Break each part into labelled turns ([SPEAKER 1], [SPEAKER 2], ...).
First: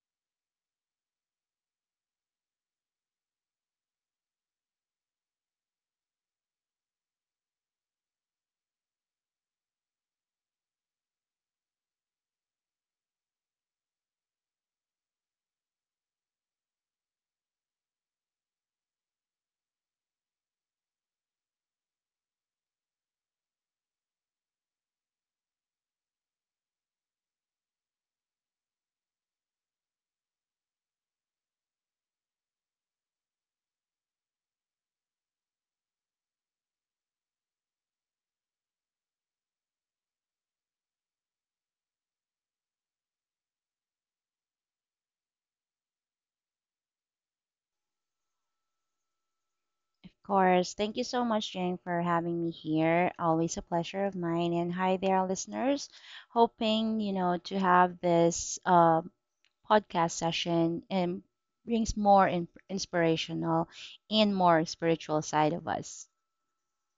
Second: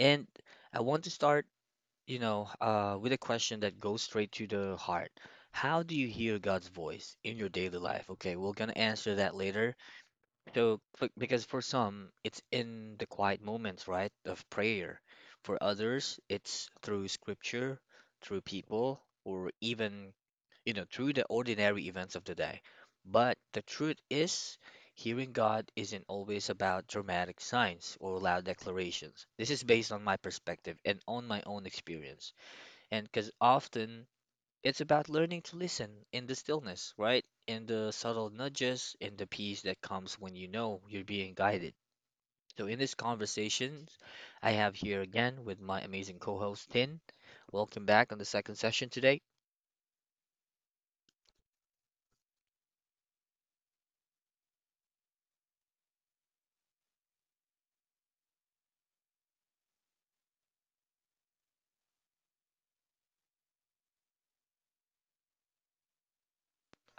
[SPEAKER 1] And I want to start, with a question that goes straight to the heart. How do you hear God's voice in your daily life? Okay, we're gonna answer that later. So, because for some, it's in the quiet moments, right, of prayer. For others, it's through scripture, through people, or even through the ordinary events of the day. But the truth is, hearing God isn't always about dramatic signs or loud declarations. This is based on my perspective and on my own experience. And because often it's about learning to listen in the stillness, right? In the subtle nudges, in the peace that comes when you know you're being guided. So, in this conversation, I have here again with my amazing co host, Tin. Welcome back on the second session today.
[SPEAKER 2] Course. Thank you so much, Jane, for having me here. Always a pleasure of mine. And hi there, listeners. Hoping, to have this podcast session and brings more inspirational and more spiritual side of us.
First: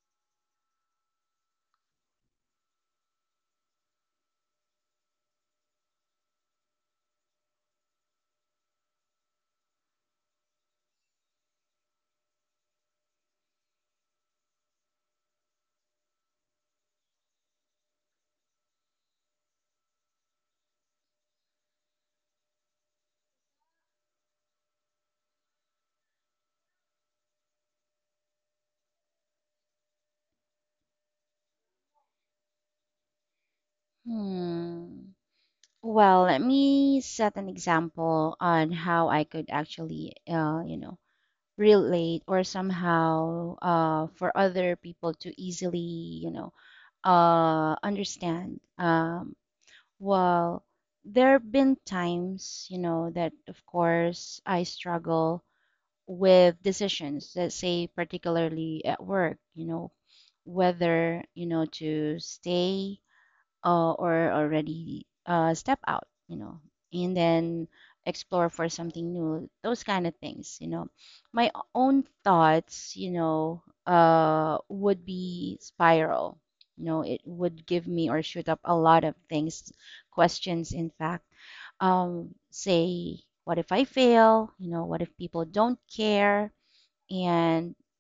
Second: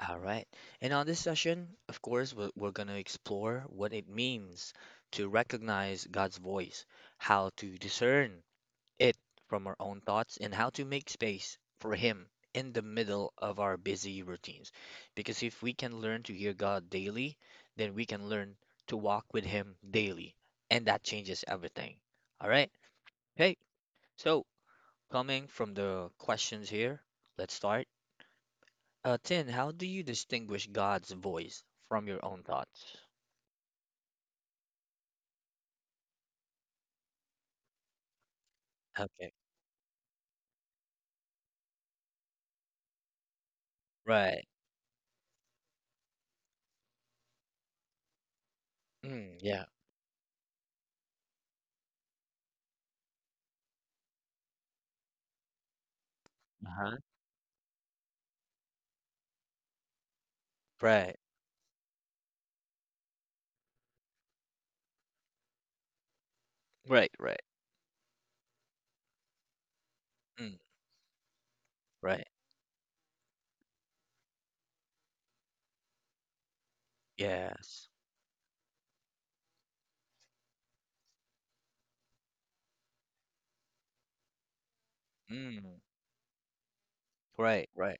[SPEAKER 1] All right. And on this session, of course, we're going to explore what it means to recognize God's voice, how to discern it from our own thoughts, and how to make space for Him in the middle of our busy routines. Because if we can learn to hear God daily, then we can learn to walk with Him daily. And that changes everything. All right. Hey, so coming from the questions here, let's start. Tin, how do you distinguish God's voice from your own thoughts?
[SPEAKER 2] Hmm. Well, let me set an example on how I
[SPEAKER 1] Okay,
[SPEAKER 2] could actually, relate or somehow for
[SPEAKER 1] right.
[SPEAKER 2] other people to easily, understand. Um,
[SPEAKER 1] Mm, yeah.
[SPEAKER 2] well, there have been times, that of course I struggle with
[SPEAKER 1] Uh-huh.
[SPEAKER 2] decisions. Let's say, particularly at work,
[SPEAKER 1] Right.
[SPEAKER 2] whether, to stay or already step out,
[SPEAKER 1] Right,
[SPEAKER 2] and
[SPEAKER 1] right.
[SPEAKER 2] then explore for something new, those kind of
[SPEAKER 1] Mm,
[SPEAKER 2] things. My own
[SPEAKER 1] right.
[SPEAKER 2] thoughts, would be spiral. It would give
[SPEAKER 1] Yes.
[SPEAKER 2] me or shoot up a lot of things, questions, in fact. Say, what if I fail? What if people
[SPEAKER 1] Mm,
[SPEAKER 2] don't care?
[SPEAKER 1] right,
[SPEAKER 2] And
[SPEAKER 1] right.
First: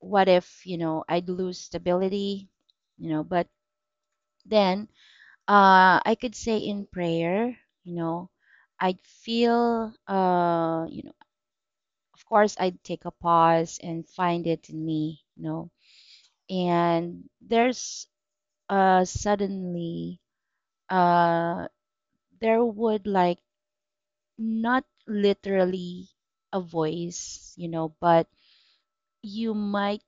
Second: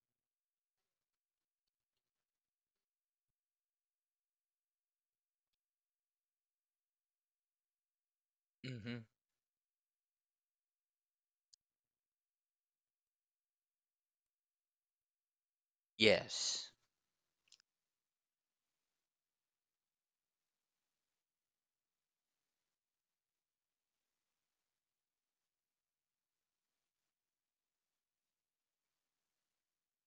[SPEAKER 2] what if, I'd lose stability? But then I could say in prayer, you know,
[SPEAKER 1] Mm-hmm.
[SPEAKER 2] I'd feel, of course, I'd take a pause and find it in me,
[SPEAKER 1] Yes.
[SPEAKER 2] and there's suddenly, uh, there would, like, not literally a voice, but you might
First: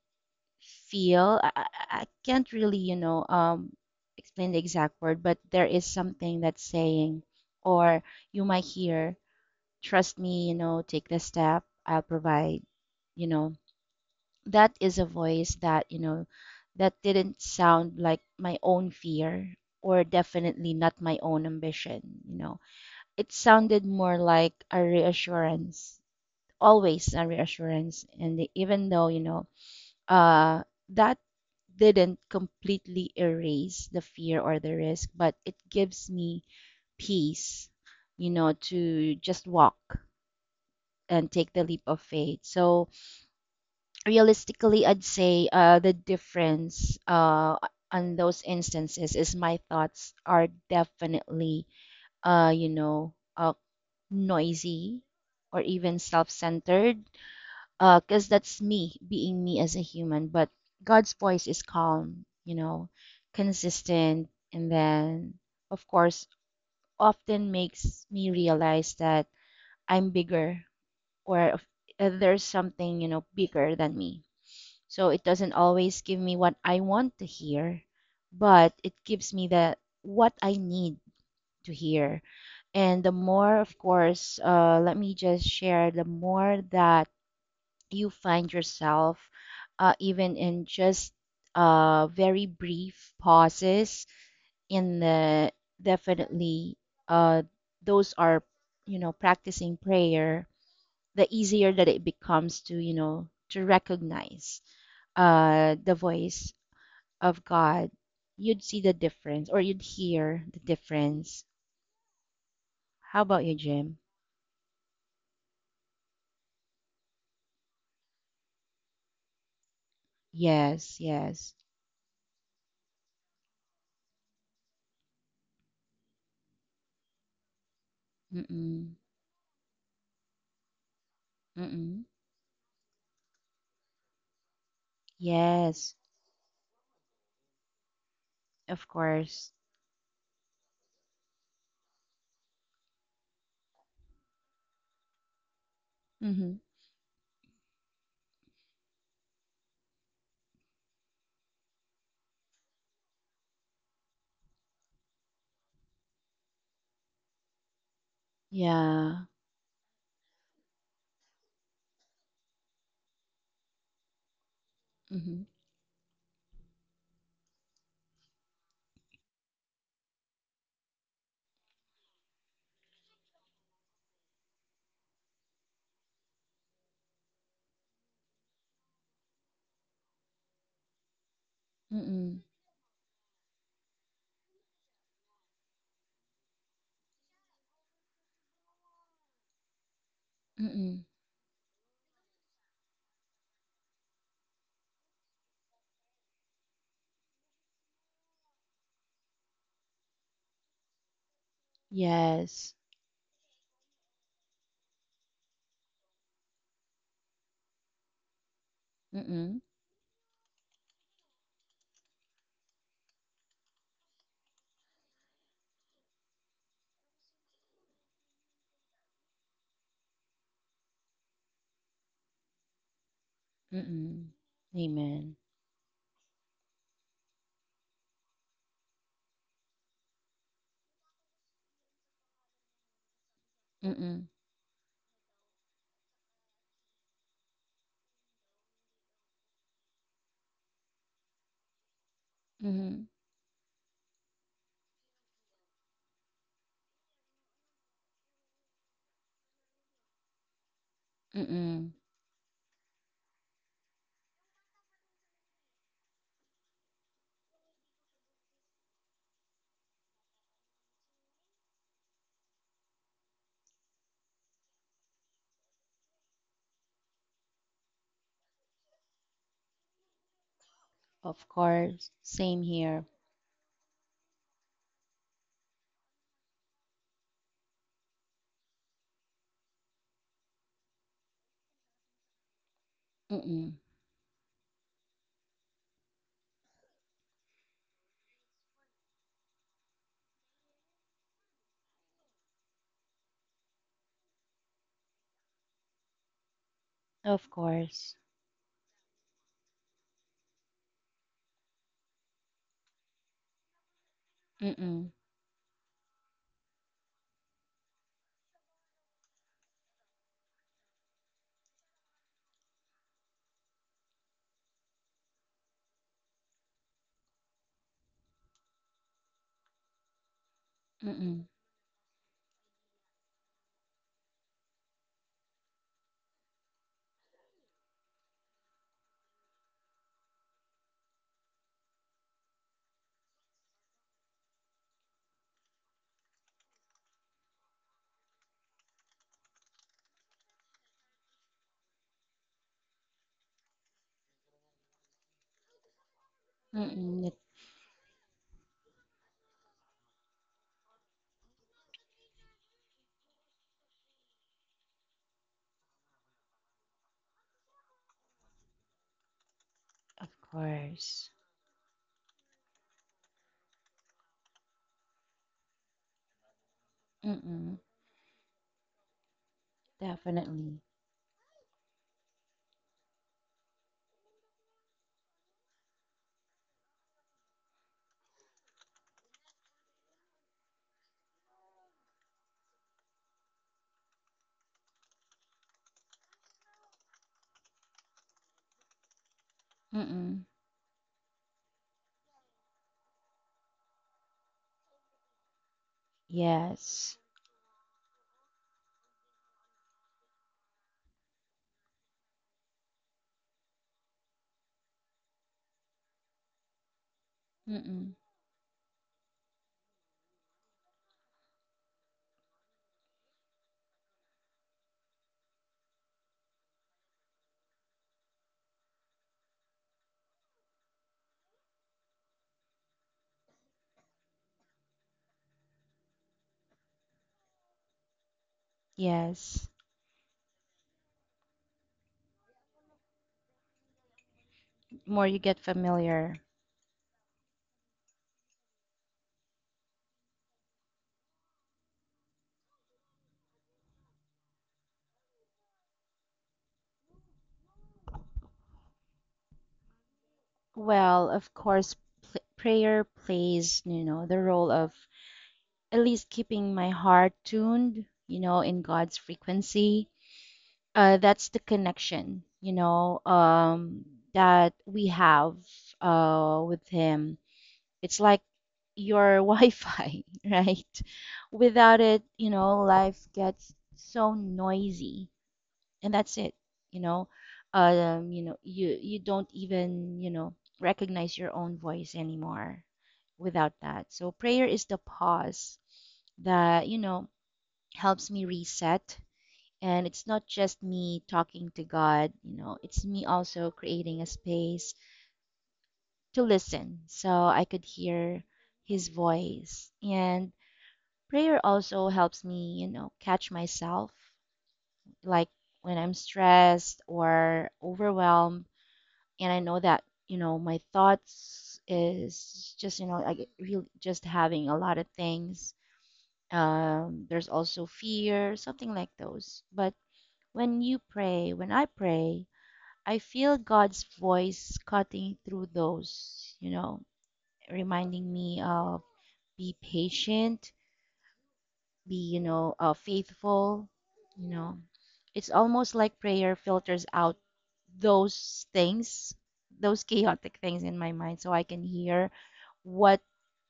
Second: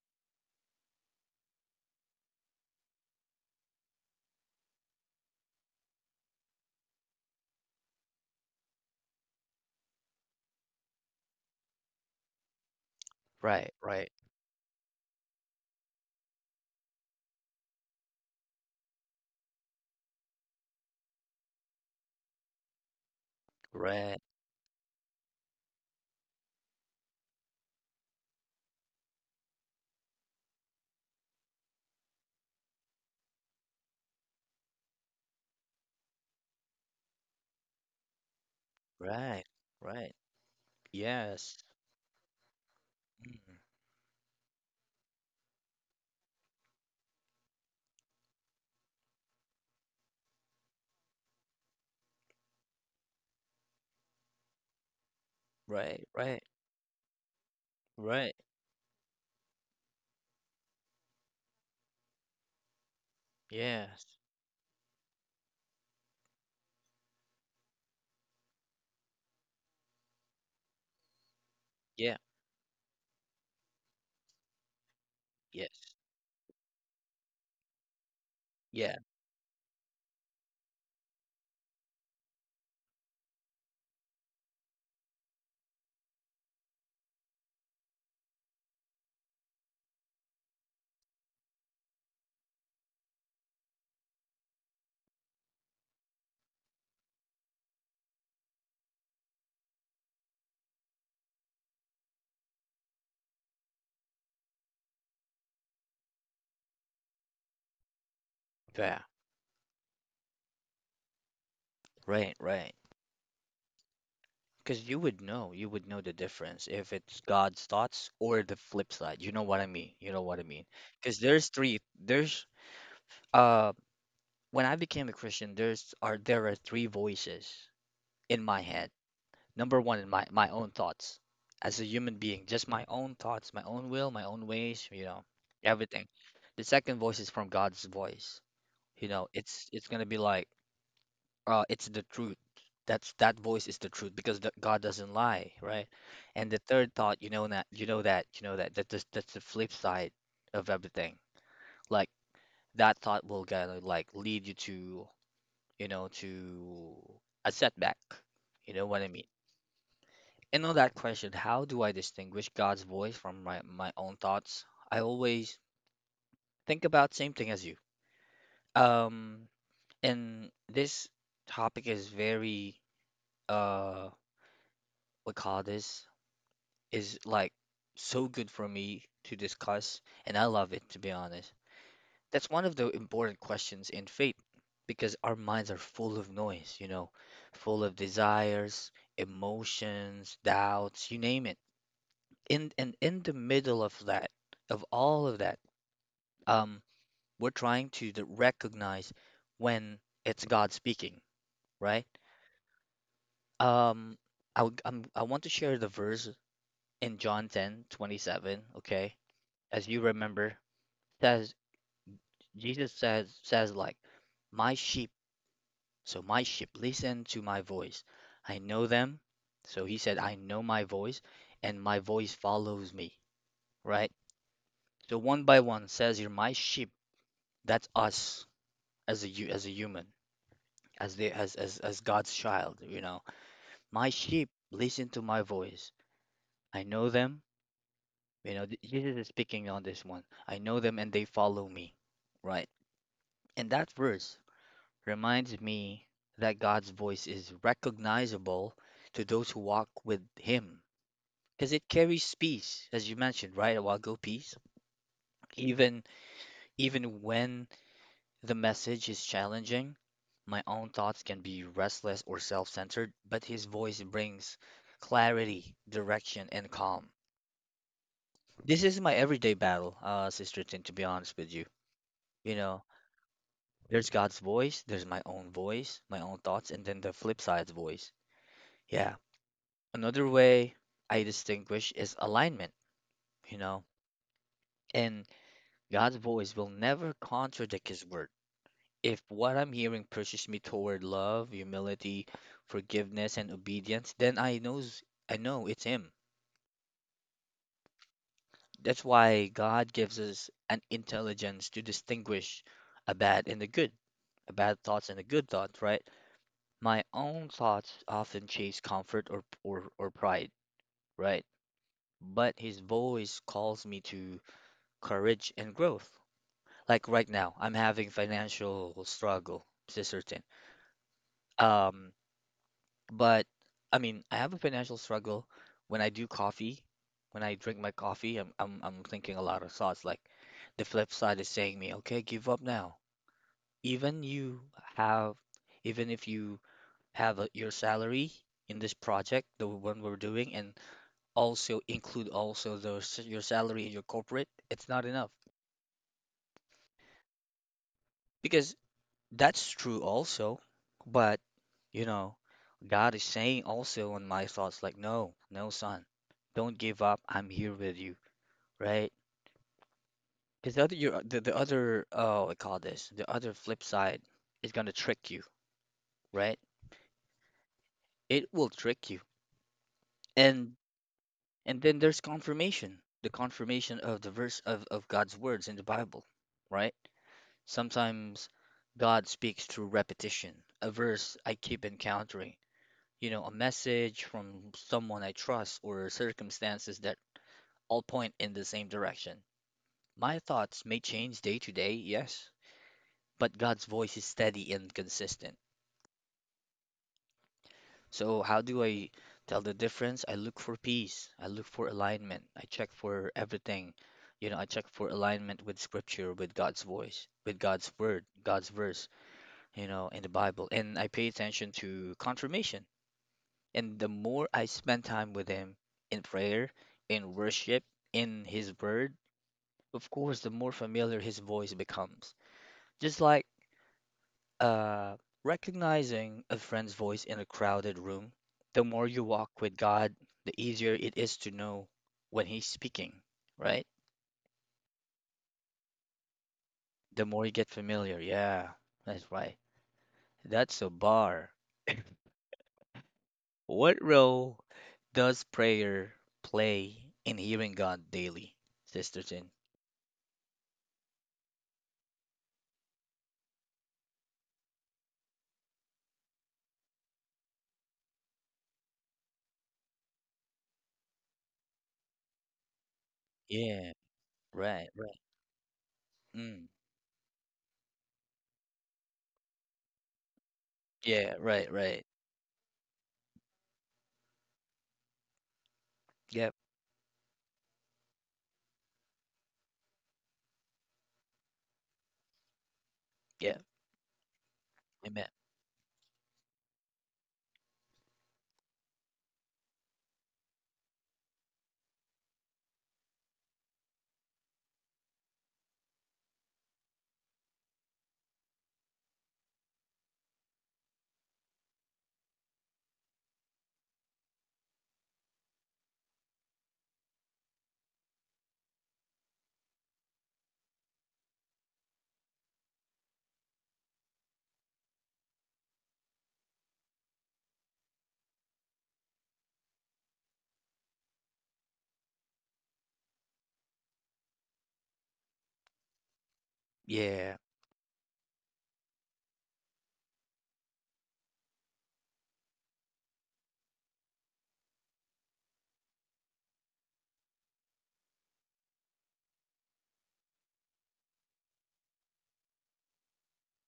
[SPEAKER 2] feel, I can't really, explain the exact word, but there is something that's saying, or you might hear, trust me, take the step, I'll provide, you know.
[SPEAKER 1] Right, right.
[SPEAKER 2] That is a voice that, that didn't sound like my own fear, or definitely not my own ambition, you know. It sounded more
[SPEAKER 1] Right,
[SPEAKER 2] like a reassurance, always a reassurance. And even though, uh, that didn't completely erase the fear or the risk, but it gives me peace, to
[SPEAKER 1] right,
[SPEAKER 2] just walk
[SPEAKER 1] right.
[SPEAKER 2] and take
[SPEAKER 1] Yes.
[SPEAKER 2] the leap of faith. So
[SPEAKER 1] Mm,
[SPEAKER 2] realistically, I'd say the difference on those instances is my thoughts are definitely, uh, you know, uh, noisy or even
[SPEAKER 1] right, right,
[SPEAKER 2] self-centered, because
[SPEAKER 1] right.
[SPEAKER 2] that's me being me as a human. But God's voice is calm,
[SPEAKER 1] Yes.
[SPEAKER 2] consistent, and then, of course, often makes me realize that I'm bigger, or if
[SPEAKER 1] Yeah,
[SPEAKER 2] there's something, bigger than me. So it doesn't
[SPEAKER 1] yes.
[SPEAKER 2] always give me what I want to hear, but it
[SPEAKER 1] Yeah,
[SPEAKER 2] gives me the what I need to hear. And the more, of course, let me just share, the more that you find yourself, even in just very brief pauses in the, definitely, uh, those are, practicing prayer, the easier that it becomes to, to recognize the voice of God, you'd see the
[SPEAKER 1] yeah.
[SPEAKER 2] difference or you'd hear the difference.
[SPEAKER 1] Right, right.
[SPEAKER 2] How about you, Jim?
[SPEAKER 1] Because you would know the difference if it's God's thoughts or the flip side. You know what I mean? You know what I mean?
[SPEAKER 2] Yes,
[SPEAKER 1] Because there's
[SPEAKER 2] yes.
[SPEAKER 1] three, there's uh when I became a Christian, there are three voices in my head.
[SPEAKER 2] Mm-mm,
[SPEAKER 1] Number one in my own thoughts as a
[SPEAKER 2] mm-mm.
[SPEAKER 1] human being, just my own thoughts, my own will, my own ways, you know,
[SPEAKER 2] Yes,
[SPEAKER 1] everything. The second voice is from God's voice.
[SPEAKER 2] of
[SPEAKER 1] You know,
[SPEAKER 2] course.
[SPEAKER 1] it's it's gonna be like, it's the truth. That voice is the truth because God doesn't lie, right? And
[SPEAKER 2] Mm-hmm.
[SPEAKER 1] the third thought, you know that, you know that, you know that, that's the flip side of everything. Like that thought will gonna like lead you to a setback. You know what I mean?
[SPEAKER 2] Yeah.
[SPEAKER 1] And on that question, how do I distinguish God's voice from my own thoughts? I
[SPEAKER 2] Mm-hmm.
[SPEAKER 1] always think about same thing as you. Um, and this topic is very, uh, we call this is like so good for me to discuss, and I love it, to be honest.
[SPEAKER 2] Mm-mm,
[SPEAKER 1] That's one of the important questions in faith because our minds are full of noise, full of desires, emotions,
[SPEAKER 2] mm-mm.
[SPEAKER 1] doubts, you name it. In the middle of that, of all of that, um, we're trying to recognize when it's God speaking, right?
[SPEAKER 2] Yes.
[SPEAKER 1] Um, I want to share the verse in John 10:27, okay?
[SPEAKER 2] Mm-mm,
[SPEAKER 1] As you remember, says Jesus says says like, my sheep my sheep, listen to my voice. I know them. So he said, I know my voice, and my voice follows me, right?
[SPEAKER 2] mm-mm.
[SPEAKER 1] So
[SPEAKER 2] Amen.
[SPEAKER 1] one by one says, you're my sheep. That's us as a human, as the as God's child. My
[SPEAKER 2] Mm-mm,
[SPEAKER 1] sheep listen to my voice. I know them. Jesus is speaking on this one, I know them and they follow me, right?
[SPEAKER 2] mm-hmm,
[SPEAKER 1] And that verse reminds me that God's voice is recognizable to those who walk with Him because it
[SPEAKER 2] mm-mm.
[SPEAKER 1] carries peace, as you mentioned, right, a while ago, peace. Even even when the message is challenging, my own thoughts can be restless or self-centered, but His voice brings clarity, direction, and calm. This is my everyday battle, Sister Tin, to be honest
[SPEAKER 2] Of
[SPEAKER 1] with you.
[SPEAKER 2] course.
[SPEAKER 1] You
[SPEAKER 2] Same
[SPEAKER 1] know,
[SPEAKER 2] here.
[SPEAKER 1] there's God's voice, there's my own voice, my own thoughts, and then the flip side's voice. Yeah. Another way I distinguish is alignment, you
[SPEAKER 2] Mm-mm.
[SPEAKER 1] know, and God's voice will never contradict His word. If what I'm hearing pushes me toward love, humility, forgiveness, and obedience, then I know it's Him.
[SPEAKER 2] Of course.
[SPEAKER 1] That's why God gives us an intelligence to distinguish a bad and a good, a bad thoughts
[SPEAKER 2] Mm,
[SPEAKER 1] and a good thoughts, right? My own thoughts often chase comfort or pride, right? But His voice calls me to courage and growth. Like right now, I'm having financial struggle, to certain.
[SPEAKER 2] mm,
[SPEAKER 1] Um, but I mean, I have a financial struggle when I do coffee. When I drink my coffee, I'm thinking a lot of thoughts. Like the flip side is saying me, okay, give up now. Even you have, even if you have your salary in this project, the one we're doing, and also include also those your salary in your corporate, it's not enough
[SPEAKER 2] mm, it
[SPEAKER 1] because that's true also, but you know, God is saying also on my thoughts like, no, no, son, don't give up. I'm here with you, right?
[SPEAKER 2] of
[SPEAKER 1] Because the other, your,
[SPEAKER 2] course.
[SPEAKER 1] the other, oh, I call this the other flip side is gonna trick you, right?
[SPEAKER 2] Mm,
[SPEAKER 1] It will trick you, and
[SPEAKER 2] definitely.
[SPEAKER 1] and then there's confirmation, the confirmation of the verse of God's words in the Bible, right? Sometimes God speaks through repetition, a verse I keep encountering, a message from someone I trust or circumstances that all point in the same direction. My
[SPEAKER 2] Mm,
[SPEAKER 1] thoughts may change day to day, yes, but God's voice is steady and consistent.
[SPEAKER 2] yes.
[SPEAKER 1] So, how do I tell the difference? I look for peace, I look for alignment, I check for everything. I check for alignment with scripture, with God's voice, with God's
[SPEAKER 2] Mm,
[SPEAKER 1] word, God's verse, in the Bible. And I pay attention to confirmation. And the more I spend time with Him in prayer, in worship, in His Word, of course, the more familiar His voice becomes. Just like, uh, recognizing a friend's voice in a crowded room, the more you walk
[SPEAKER 2] yes.
[SPEAKER 1] with God, the easier it is to know when He's speaking, right?
[SPEAKER 2] More you get familiar.
[SPEAKER 1] The more you get familiar. Yeah, that's right. That's a bar. What role does prayer play in hearing God daily, Sister Sin?
[SPEAKER 2] Well, of course, pl prayer plays, the role of at least keeping my heart tuned, in God's frequency. That's the connection,
[SPEAKER 1] Yeah.
[SPEAKER 2] that
[SPEAKER 1] Right,
[SPEAKER 2] we
[SPEAKER 1] right.
[SPEAKER 2] have
[SPEAKER 1] Mm.
[SPEAKER 2] with Him. It's like your Wi-Fi, right?
[SPEAKER 1] Yeah, right,
[SPEAKER 2] Without
[SPEAKER 1] right.
[SPEAKER 2] it, life gets so noisy, and that's it.
[SPEAKER 1] Yep,
[SPEAKER 2] You know, you don't even, recognize your own voice anymore
[SPEAKER 1] yep.
[SPEAKER 2] without that. So prayer is the
[SPEAKER 1] Amen.
[SPEAKER 2] pause that, helps me reset. And it's not just me talking to God, it's me also creating a space to listen, so I could hear his voice. And prayer also helps me, catch myself, like when I'm stressed or overwhelmed, and I know that, my thoughts is just, like really just having a lot of things. There's also fear, something like those. But when you pray, when I pray, I feel God's voice cutting through those,
[SPEAKER 1] Yeah,
[SPEAKER 2] reminding me of, be patient, be, faithful, you know. It's almost like prayer filters out those things, those chaotic things in my mind, so I can hear what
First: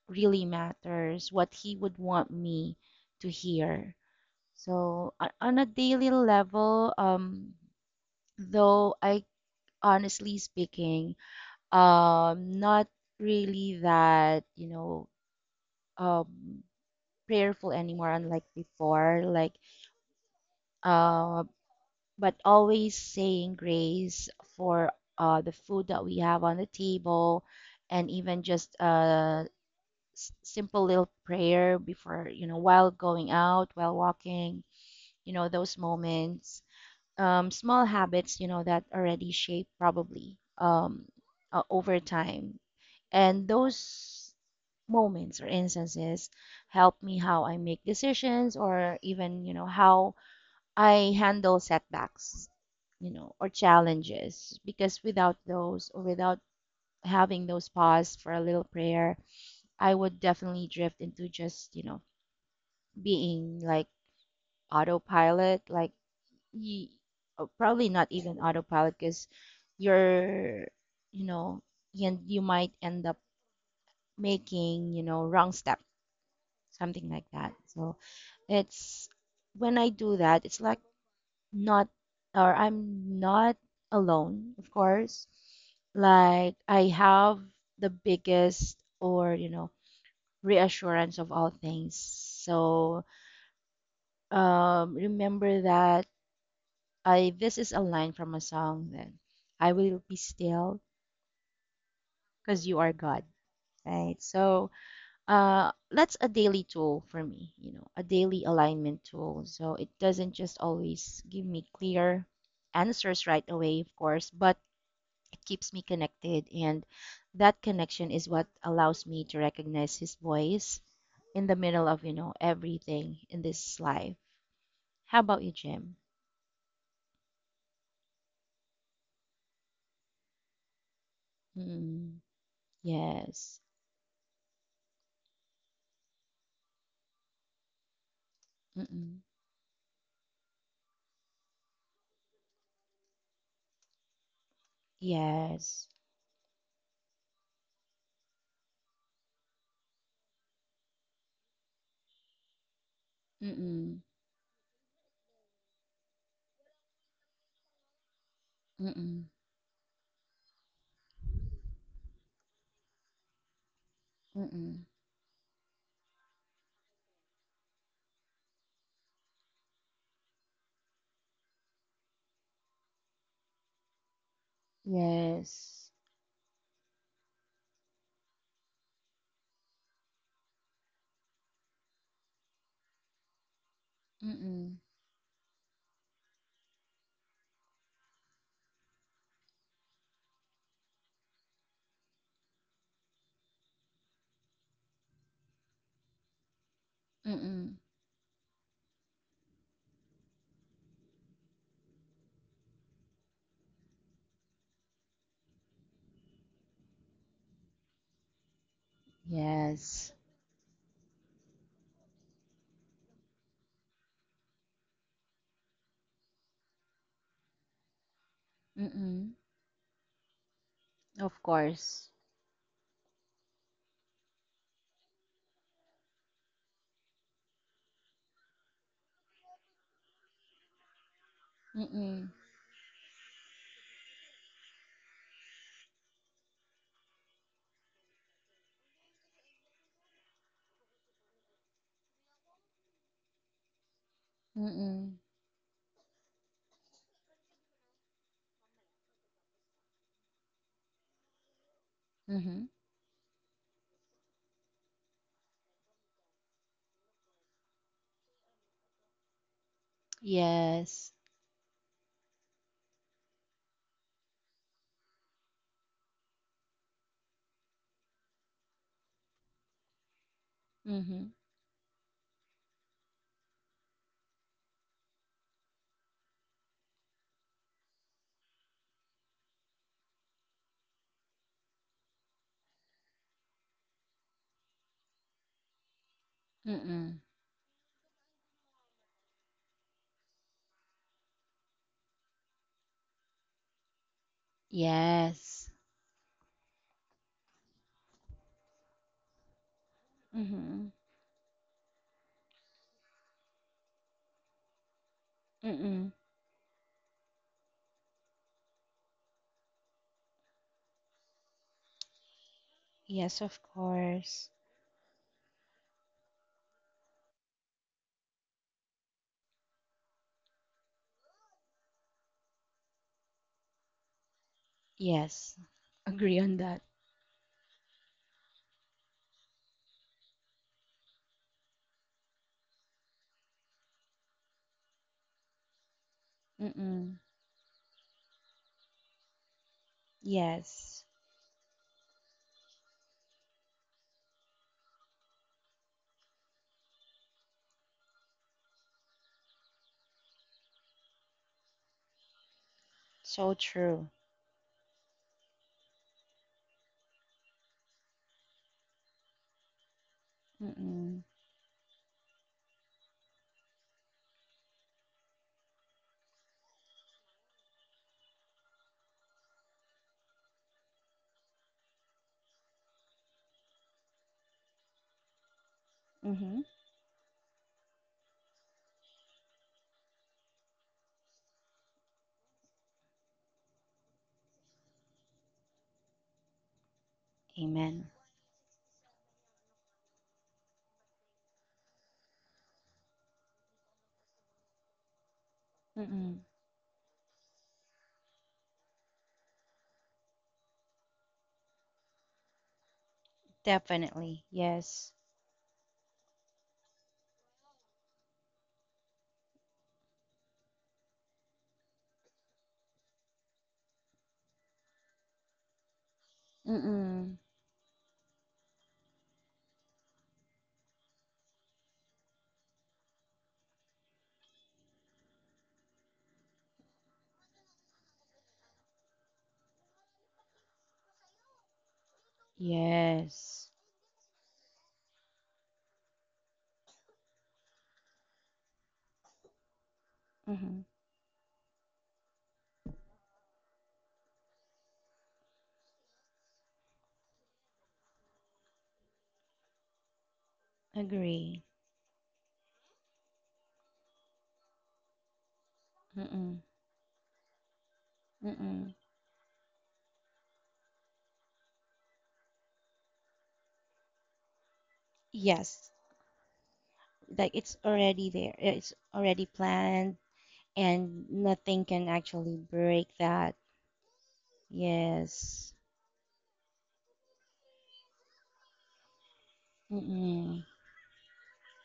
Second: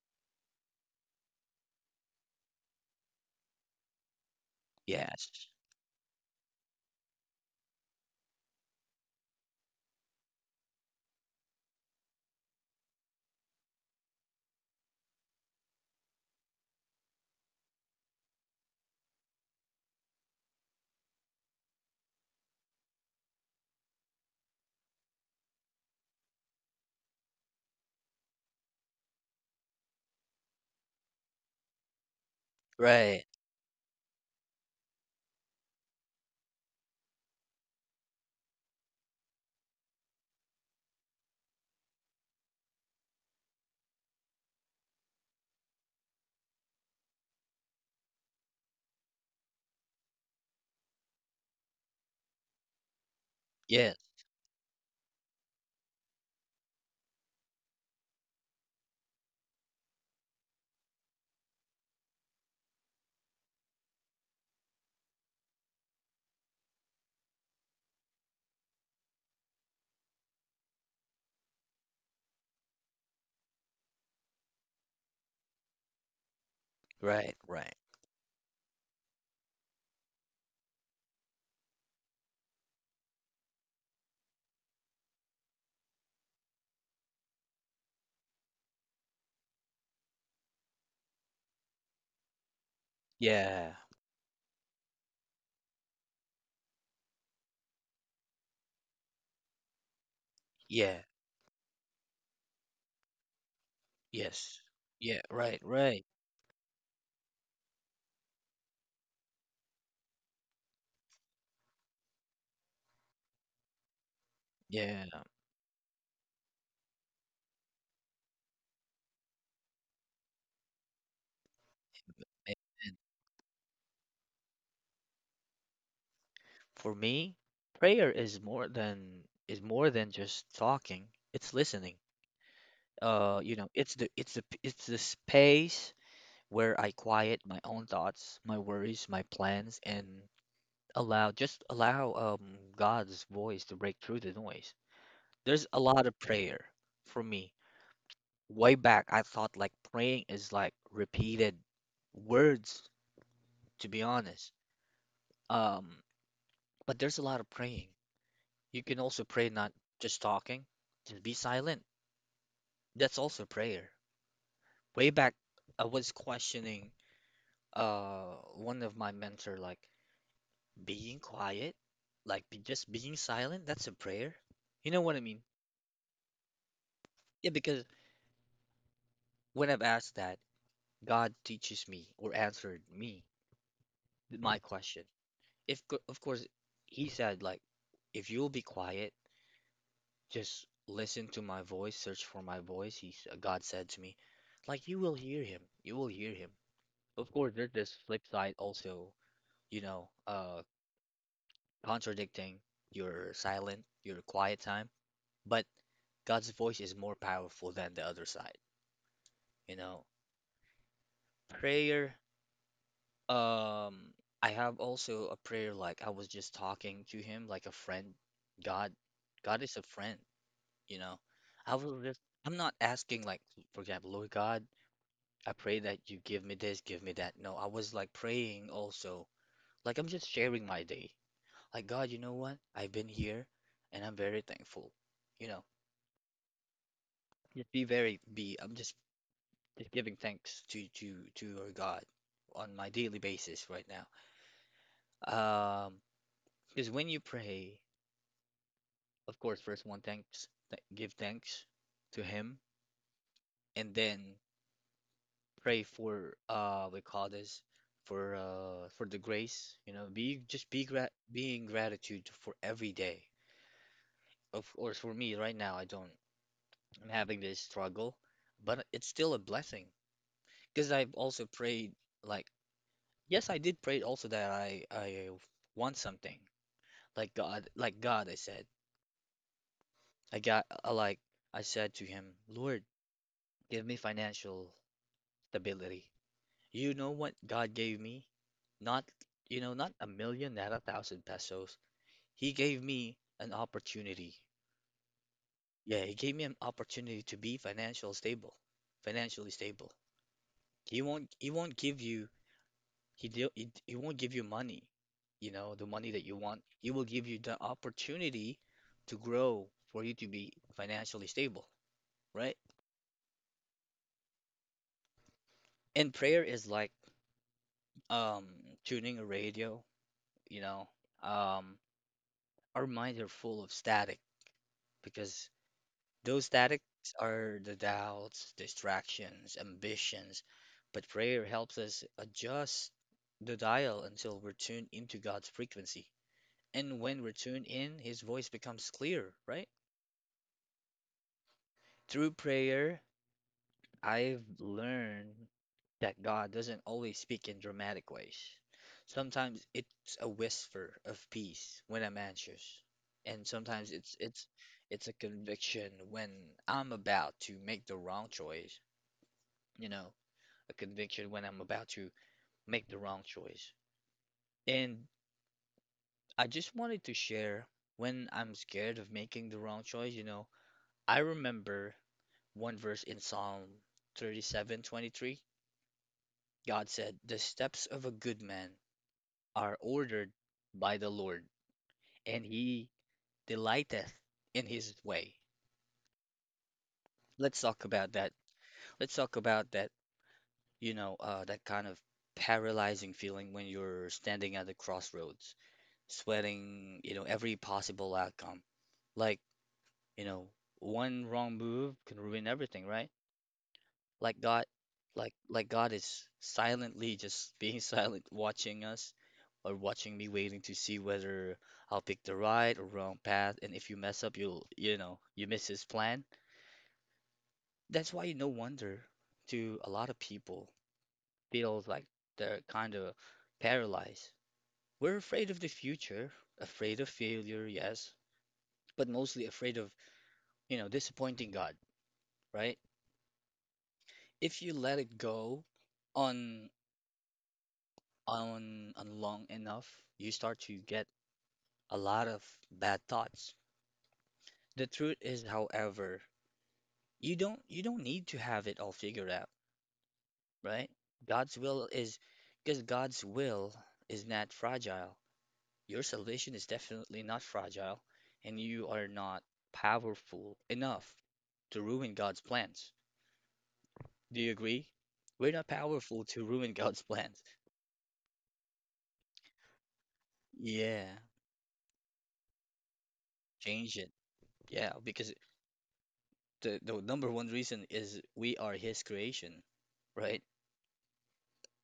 [SPEAKER 2] really matters, what He would want me to hear. So,
[SPEAKER 1] yes.
[SPEAKER 2] on a daily level, though I, honestly speaking, not really that, um, prayerful anymore, unlike before. Like, uh, but always saying grace for the food that we have on the table, and even just a simple little prayer before, while
[SPEAKER 1] Right.
[SPEAKER 2] going out, while walking, those moments. Small habits, that already shape, probably, over time. And those moments or instances help me how I make decisions, or even, how I handle setbacks, or
[SPEAKER 1] Yes,
[SPEAKER 2] challenges, because without those, or without having those pause for a little prayer, I would definitely drift into just, being like autopilot, like y oh, probably not even autopilot, because you're, you know, and you might end up making, wrong step, something like
[SPEAKER 1] right,
[SPEAKER 2] that.
[SPEAKER 1] right.
[SPEAKER 2] So it's, when I do that, it's like, not, or I'm not alone, of course. Like I have the biggest, or, reassurance of all things. So,
[SPEAKER 1] Yeah,
[SPEAKER 2] remember that I this is a line from a song, then I will be still
[SPEAKER 1] yeah,
[SPEAKER 2] because you are God. Right.
[SPEAKER 1] yes.
[SPEAKER 2] So
[SPEAKER 1] Yeah, right, right.
[SPEAKER 2] that's a daily tool for me, a daily alignment tool. So it doesn't just always give me clear answers right away, of course, but
[SPEAKER 1] Yeah.
[SPEAKER 2] keeps me connected. And that connection is what allows me to recognize his voice in the middle of,
[SPEAKER 1] Amen.
[SPEAKER 2] everything in this life. How about you, Jim?
[SPEAKER 1] For me, prayer is more than just talking. It's listening.
[SPEAKER 2] Mm, yes.
[SPEAKER 1] It's the space where I quiet my own thoughts, my worries,
[SPEAKER 2] Mm-mm.
[SPEAKER 1] my plans, and allow God's voice to break through the noise. There's a
[SPEAKER 2] Yes.
[SPEAKER 1] lot of prayer for me. Way back, I thought like praying is like repeated words, to be
[SPEAKER 2] Mm-mm.
[SPEAKER 1] honest. Um, but there's a lot of praying. You can also
[SPEAKER 2] Mm-mm.
[SPEAKER 1] pray not just talking, just be silent. That's also prayer.
[SPEAKER 2] Mm-mm.
[SPEAKER 1] Way back, I was questioning one of my mentor like being quiet, like just being silent. That's a prayer. You know what I mean?
[SPEAKER 2] Yes.
[SPEAKER 1] Yeah, because when I've asked that, God teaches me or answered me my
[SPEAKER 2] Mm-mm.
[SPEAKER 1] question. If co- of course he said like if you'll be quiet, just listen to my voice, search for my voice, God said to me, like you will hear him. You will hear him. Of course there's
[SPEAKER 2] Mm-mm.
[SPEAKER 1] this flip side also, you know, uh contradicting your silent, your quiet time, but God's voice is more powerful than the other side, you know.
[SPEAKER 2] Yes.
[SPEAKER 1] Prayer Um, I have also a prayer like I was just talking to him like a friend. God,
[SPEAKER 2] Mm-mm.
[SPEAKER 1] God is a friend, you know.
[SPEAKER 2] Of
[SPEAKER 1] I was
[SPEAKER 2] course.
[SPEAKER 1] just I'm not asking like for example, Lord God, I pray that you give me this, give me that. No, I was like praying also. Like I'm just sharing my day. Like God, you
[SPEAKER 2] Mm-mm.
[SPEAKER 1] know what? I've been here and I'm very thankful. You know, just be very be I'm just giving thanks to your God on my daily basis right now.
[SPEAKER 2] Mm-mm.
[SPEAKER 1] Um, because when you pray of course, first one thanks, th give thanks to him,
[SPEAKER 2] Mm-hmm.
[SPEAKER 1] and then pray for we call this for the grace, you know, be just be grat
[SPEAKER 2] Yes.
[SPEAKER 1] being gratitude for every day. Of course, for me right now, I don't. I'm having this struggle, but it's still a blessing because I've
[SPEAKER 2] Mm-hmm.
[SPEAKER 1] also prayed like yes, I did pray also that I want something like God, like God. I said I got like I said to him, Lord, give me financial stability. You know
[SPEAKER 2] Mm-mm.
[SPEAKER 1] what God gave me? Not, not a million, not a thousand pesos. He gave me an opportunity.
[SPEAKER 2] Yes.
[SPEAKER 1] Yeah, he gave me an opportunity to be financial stable, financially stable.
[SPEAKER 2] Mm-hmm.
[SPEAKER 1] He won't give you, he won't give you money, you know, the money
[SPEAKER 2] Mm-mm.
[SPEAKER 1] that you want. He will give you the opportunity to grow for you to be financially stable, right?
[SPEAKER 2] Yes, of course.
[SPEAKER 1] And prayer is like um tuning a radio, you know. Um, our minds are full of static because
[SPEAKER 2] Yes. Agree
[SPEAKER 1] those
[SPEAKER 2] on that.
[SPEAKER 1] statics are the doubts, distractions, ambitions, but prayer helps us adjust the dial until we're tuned into God's frequency. And
[SPEAKER 2] Mm-mm.
[SPEAKER 1] when we're tuned in, His voice becomes clear, right?
[SPEAKER 2] Yes.
[SPEAKER 1] Through prayer, I've learned that God doesn't always speak in dramatic ways. Sometimes it's a whisper of peace when I'm anxious, and
[SPEAKER 2] So
[SPEAKER 1] sometimes
[SPEAKER 2] true.
[SPEAKER 1] it's it's it's a conviction when I'm about to make the wrong choice. you know, a
[SPEAKER 2] Mm-mm.
[SPEAKER 1] conviction when I'm about to make the wrong choice. And I just wanted to share when I'm scared of making the wrong choice, you know, I remember one verse in Psalm 37:23.
[SPEAKER 2] Mm-hmm.
[SPEAKER 1] God said, "The steps of a good man are ordered by the Lord, and he delighteth in his way." Let's talk about
[SPEAKER 2] Amen.
[SPEAKER 1] that. Let's talk about that, you know, that kind of paralyzing feeling when you're standing at the crossroads
[SPEAKER 2] Mm-mm.
[SPEAKER 1] sweating, you know, every possible outcome. Like, you know, one wrong move can ruin everything, right? Like
[SPEAKER 2] Definitely.
[SPEAKER 1] God,
[SPEAKER 2] Yes.
[SPEAKER 1] like God is silently just being silent, watching us or watching me, waiting to see whether I'll pick the right or wrong path. And if you mess up, you'll, you know, you miss his plan.
[SPEAKER 2] Mm-mm.
[SPEAKER 1] That's why no wonder to a lot of people feels like they're kind of paralyzed. We're afraid of the future, afraid of failure, yes, but mostly afraid of you know, disappointing God, right?
[SPEAKER 2] Yes.
[SPEAKER 1] If you let it go on on long enough, you start to
[SPEAKER 2] Mm-hmm.
[SPEAKER 1] get a lot of bad thoughts. The truth is, however, you don't need to have it all figured out, right? God's
[SPEAKER 2] Agree.
[SPEAKER 1] will is because God's will is not fragile. Your salvation
[SPEAKER 2] Mm-mm.
[SPEAKER 1] is definitely not fragile, and you
[SPEAKER 2] Mm-mm.
[SPEAKER 1] are not powerful enough to ruin God's plans. Do you agree? We're not
[SPEAKER 2] Yes.
[SPEAKER 1] powerful to ruin God's plans.
[SPEAKER 2] Like it's already there. It's already planned,
[SPEAKER 1] Yeah.
[SPEAKER 2] and nothing can actually break that.
[SPEAKER 1] Change it. Yeah, because
[SPEAKER 2] Yes.
[SPEAKER 1] the number one reason is we are his creation, right?
[SPEAKER 2] Mm-mm.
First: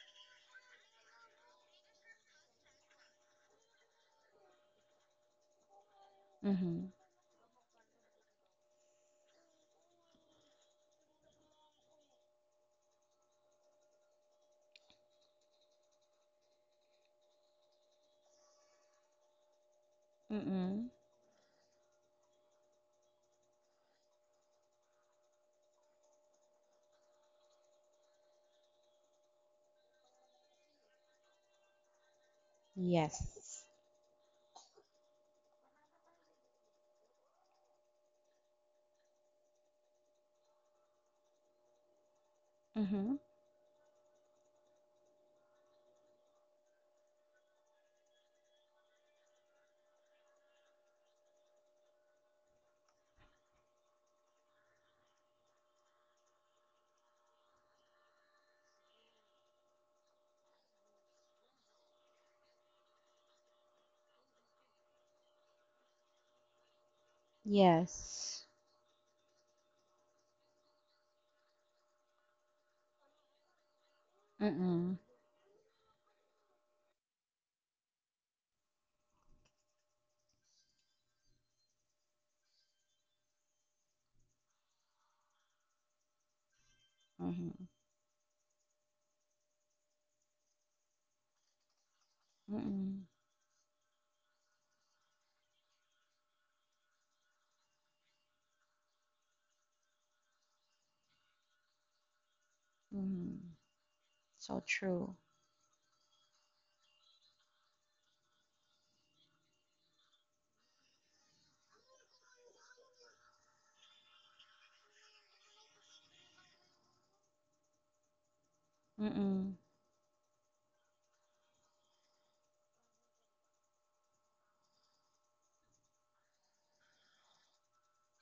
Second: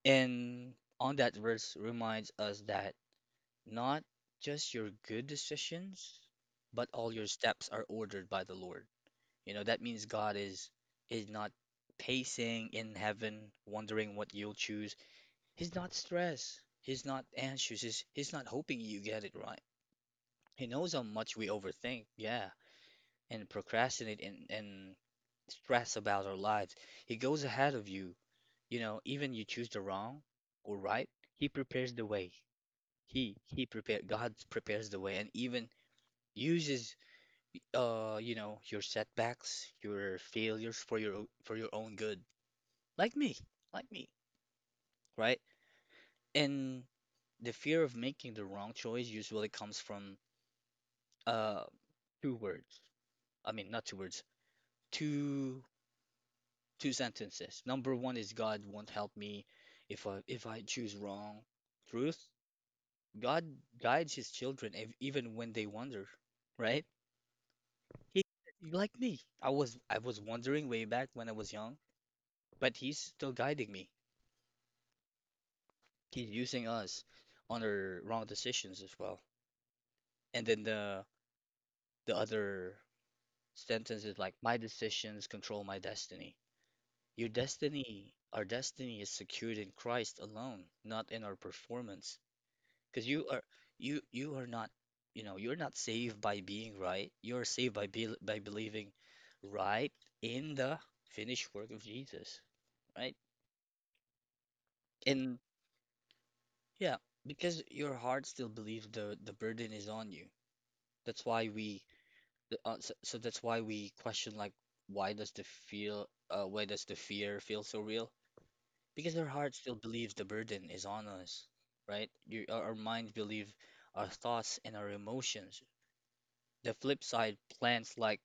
[SPEAKER 1] And on that verse reminds us that not just your good decisions,
[SPEAKER 2] Mm-hmm.
[SPEAKER 1] but all your steps are ordered by the Lord. You know, that means God is not pacing in heaven, wondering what you'll choose. He's not stressed. He's not anxious. He's not hoping you get it right. He
[SPEAKER 2] Mm-mm.
[SPEAKER 1] knows how much we overthink, yeah, and procrastinate and stress about our lives. He goes ahead of you. You know, even you choose the wrong or right, he prepares the way. He
[SPEAKER 2] Yes.
[SPEAKER 1] prepare God prepares the way and even uses you know your setbacks, your failures for for your own good. Like
[SPEAKER 2] Mm-hmm.
[SPEAKER 1] me, like me, right? And the fear of making the wrong choice usually comes from uh two words. I mean, not two words. Two two sentences. Number one is God won't help me if I choose wrong. Truth, God guides his children even when they wander, right? He
[SPEAKER 2] Yes.
[SPEAKER 1] like me. I was wandering way back when I was young, but he's still guiding me.
[SPEAKER 2] Mm-mm.
[SPEAKER 1] He's using us on our wrong decisions as well. And then the other sentence is like my decisions control my destiny. Your
[SPEAKER 2] Mm-hmm.
[SPEAKER 1] destiny, our destiny is secured in Christ alone, not in our performance. Because
[SPEAKER 2] Mm-mm.
[SPEAKER 1] you are not, you know, you're not saved by being right. You're saved by be by believing right in the finished work of Jesus, right?
[SPEAKER 2] Mm-hmm. So true.
[SPEAKER 1] And yeah, because your heart still believes the burden is on you. That's why we so that's why we question like why does the fear feel so real? Because our heart
[SPEAKER 2] Mm-mm.
[SPEAKER 1] still believes the burden is on us, right? Our minds believe our thoughts and our emotions. The flip side plants like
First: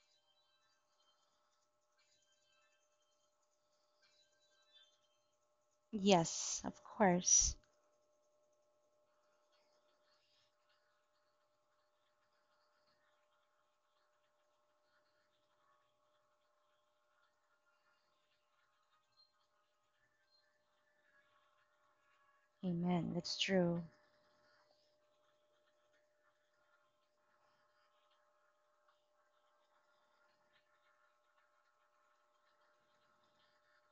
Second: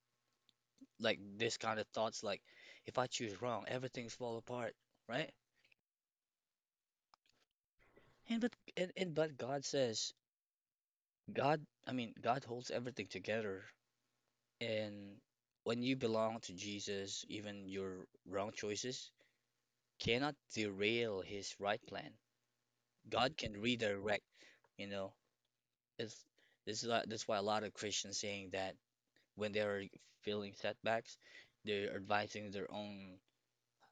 [SPEAKER 1] this kind of thoughts like if I choose wrong, everything's fall apart, right?
[SPEAKER 2] Yes, of course.
[SPEAKER 1] And but God says God, I mean God holds everything together. And when you belong to Jesus, even your wrong choices cannot derail his right plan.
[SPEAKER 2] Amen.
[SPEAKER 1] God
[SPEAKER 2] That's
[SPEAKER 1] can
[SPEAKER 2] true.
[SPEAKER 1] redirect, you know. It's this is why- that's why a lot of Christians saying that when they are feeling setbacks, they're advising their own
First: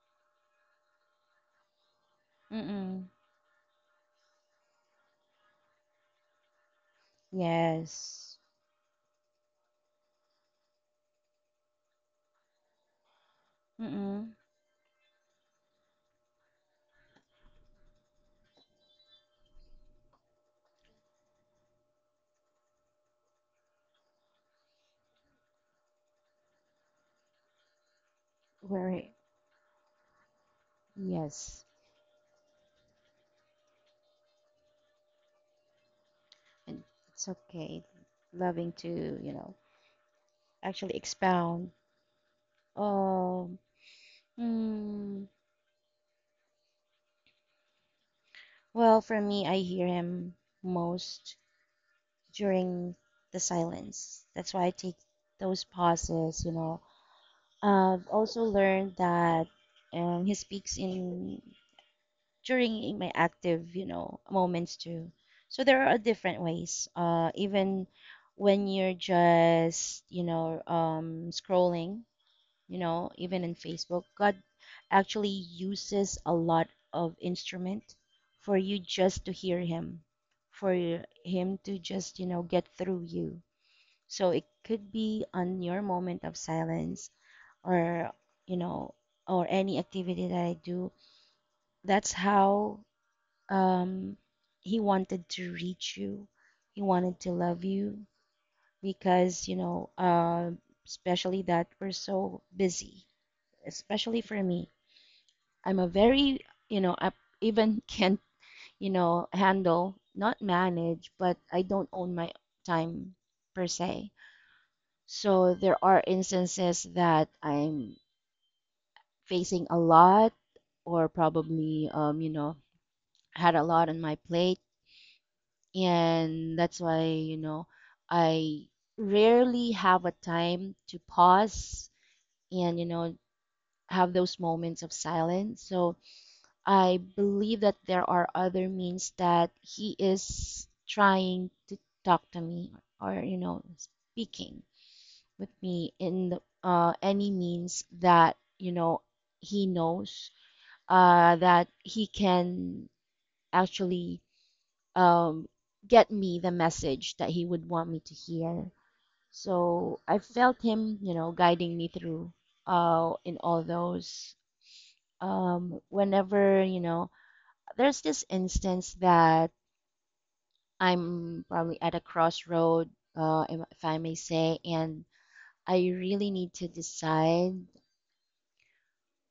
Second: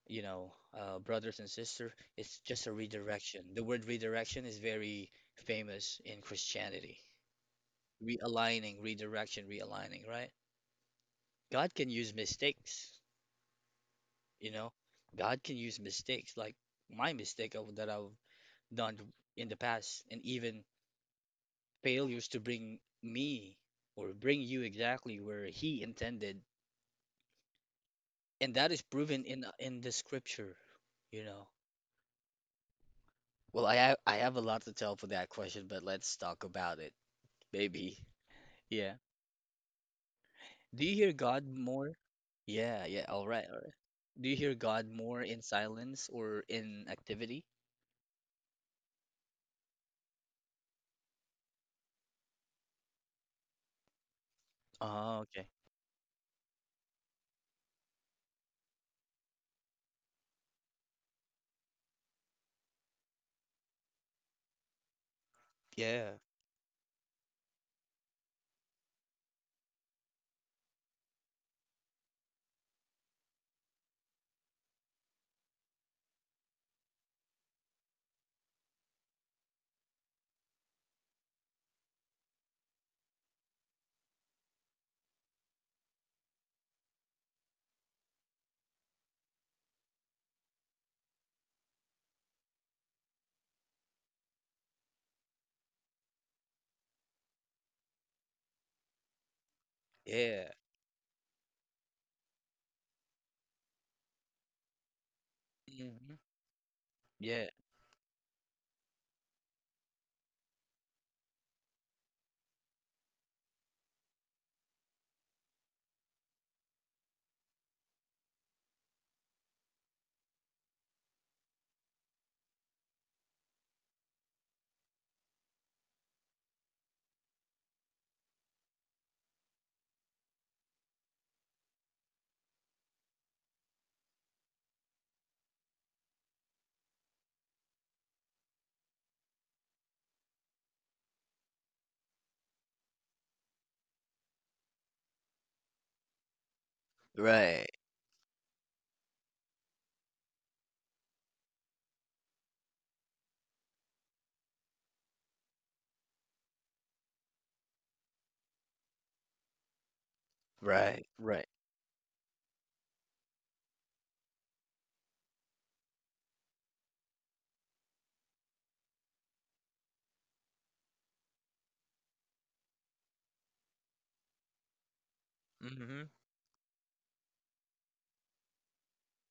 [SPEAKER 1] you know, brothers and sisters, it's just a
[SPEAKER 2] Mm-mm.
[SPEAKER 1] redirection. The word redirection is very famous in Christianity.
[SPEAKER 2] Yes.
[SPEAKER 1] Realigning, redirection, realigning, right? God can use mistakes,
[SPEAKER 2] Mm-mm.
[SPEAKER 1] you know. God can use mistakes like that I've done in the past and even failures to bring me or bring you exactly where he intended. And that is
[SPEAKER 2] Very.
[SPEAKER 1] proven in the scripture, you know.
[SPEAKER 2] Yes.
[SPEAKER 1] Well, I have a lot to tell for that question, but let's talk about
[SPEAKER 2] And
[SPEAKER 1] it.
[SPEAKER 2] it's okay.
[SPEAKER 1] Baby.
[SPEAKER 2] Loving to,
[SPEAKER 1] Yeah. Do you
[SPEAKER 2] actually
[SPEAKER 1] hear God
[SPEAKER 2] expound.
[SPEAKER 1] more? Yeah, yeah. All right, all
[SPEAKER 2] Oh,
[SPEAKER 1] right. Do you hear God more
[SPEAKER 2] mm.
[SPEAKER 1] in silence or in activity?
[SPEAKER 2] Well, for me, I hear him most during the silence. That's why I take
[SPEAKER 1] Oh, okay.
[SPEAKER 2] those pauses. I've also learned that, he speaks in, during my active, moments too. So there are
[SPEAKER 1] Yeah.
[SPEAKER 2] different ways. Even when you're just, scrolling, even in Facebook, God actually uses a lot of instrument for you just to hear Him, for Him to just, get through you. So it could be on your moment of silence, or, you know or any activity that I do. That's how, um, he wanted to reach you. He wanted to love you, because,
[SPEAKER 1] Yeah.
[SPEAKER 2] especially that we're so busy. Especially for me, I'm a
[SPEAKER 1] Hmm.
[SPEAKER 2] very, you know I
[SPEAKER 1] Yeah.
[SPEAKER 2] even can't, handle, not manage, but I don't own my time per se. So there are instances that I'm facing a lot, or probably, you know, had a lot on my plate, and that's why, you know I rarely have a time to pause, and, have those moments of silence. So I believe that there are other means that he is trying to talk to me, or, speaking with me, in the, any
[SPEAKER 1] Right.
[SPEAKER 2] means that, he knows that he can actually, um, get me the message that he would want me to hear. So I felt him,
[SPEAKER 1] Right. Right.
[SPEAKER 2] guiding me through in all those. Whenever, there's this instance that I'm probably at a crossroad, if I may say, and I
[SPEAKER 1] Hmm.
[SPEAKER 2] really need to decide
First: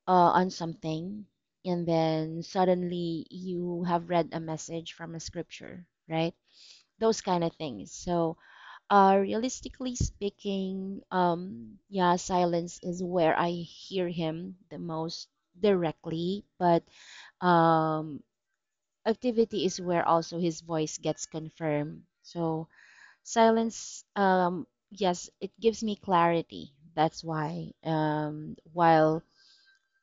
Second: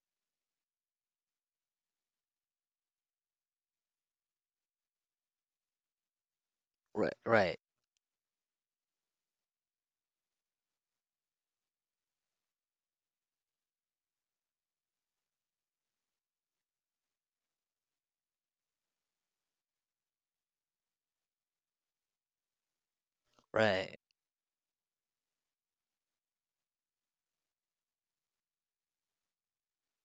[SPEAKER 2] on something, and then suddenly you have read a message from a scripture, right,
[SPEAKER 1] Right.
[SPEAKER 2] those kind of
[SPEAKER 1] Right.
[SPEAKER 2] things. So, realistically speaking, yeah, silence is where I hear him the most directly, but, um, activity is where also his voice gets confirmed. So
[SPEAKER 1] Right.
[SPEAKER 2] silence, yes, it gives me clarity. That's why, while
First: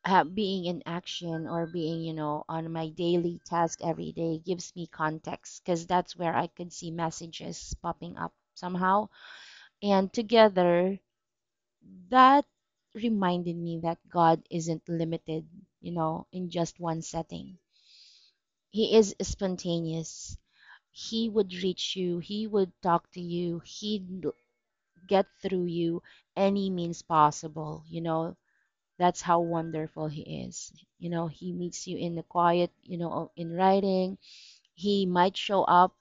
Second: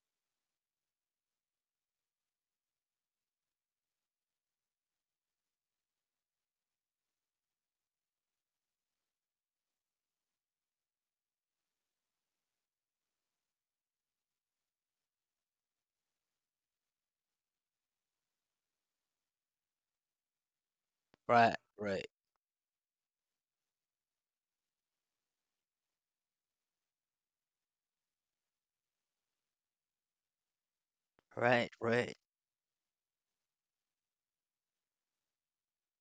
[SPEAKER 2] being in action, or being, on my daily task every day, gives me context, because that's where I could see messages popping up somehow. And together, that reminded me that God isn't limited, in just one setting. He is spontaneous. He would
[SPEAKER 1] Right,
[SPEAKER 2] reach
[SPEAKER 1] right.
[SPEAKER 2] you, he would talk to you, he'd get through you any means possible, that's how wonderful he is. You know, he
[SPEAKER 1] Right.
[SPEAKER 2] meets you in
[SPEAKER 1] Right.
[SPEAKER 2] the quiet, in writing. He might show up,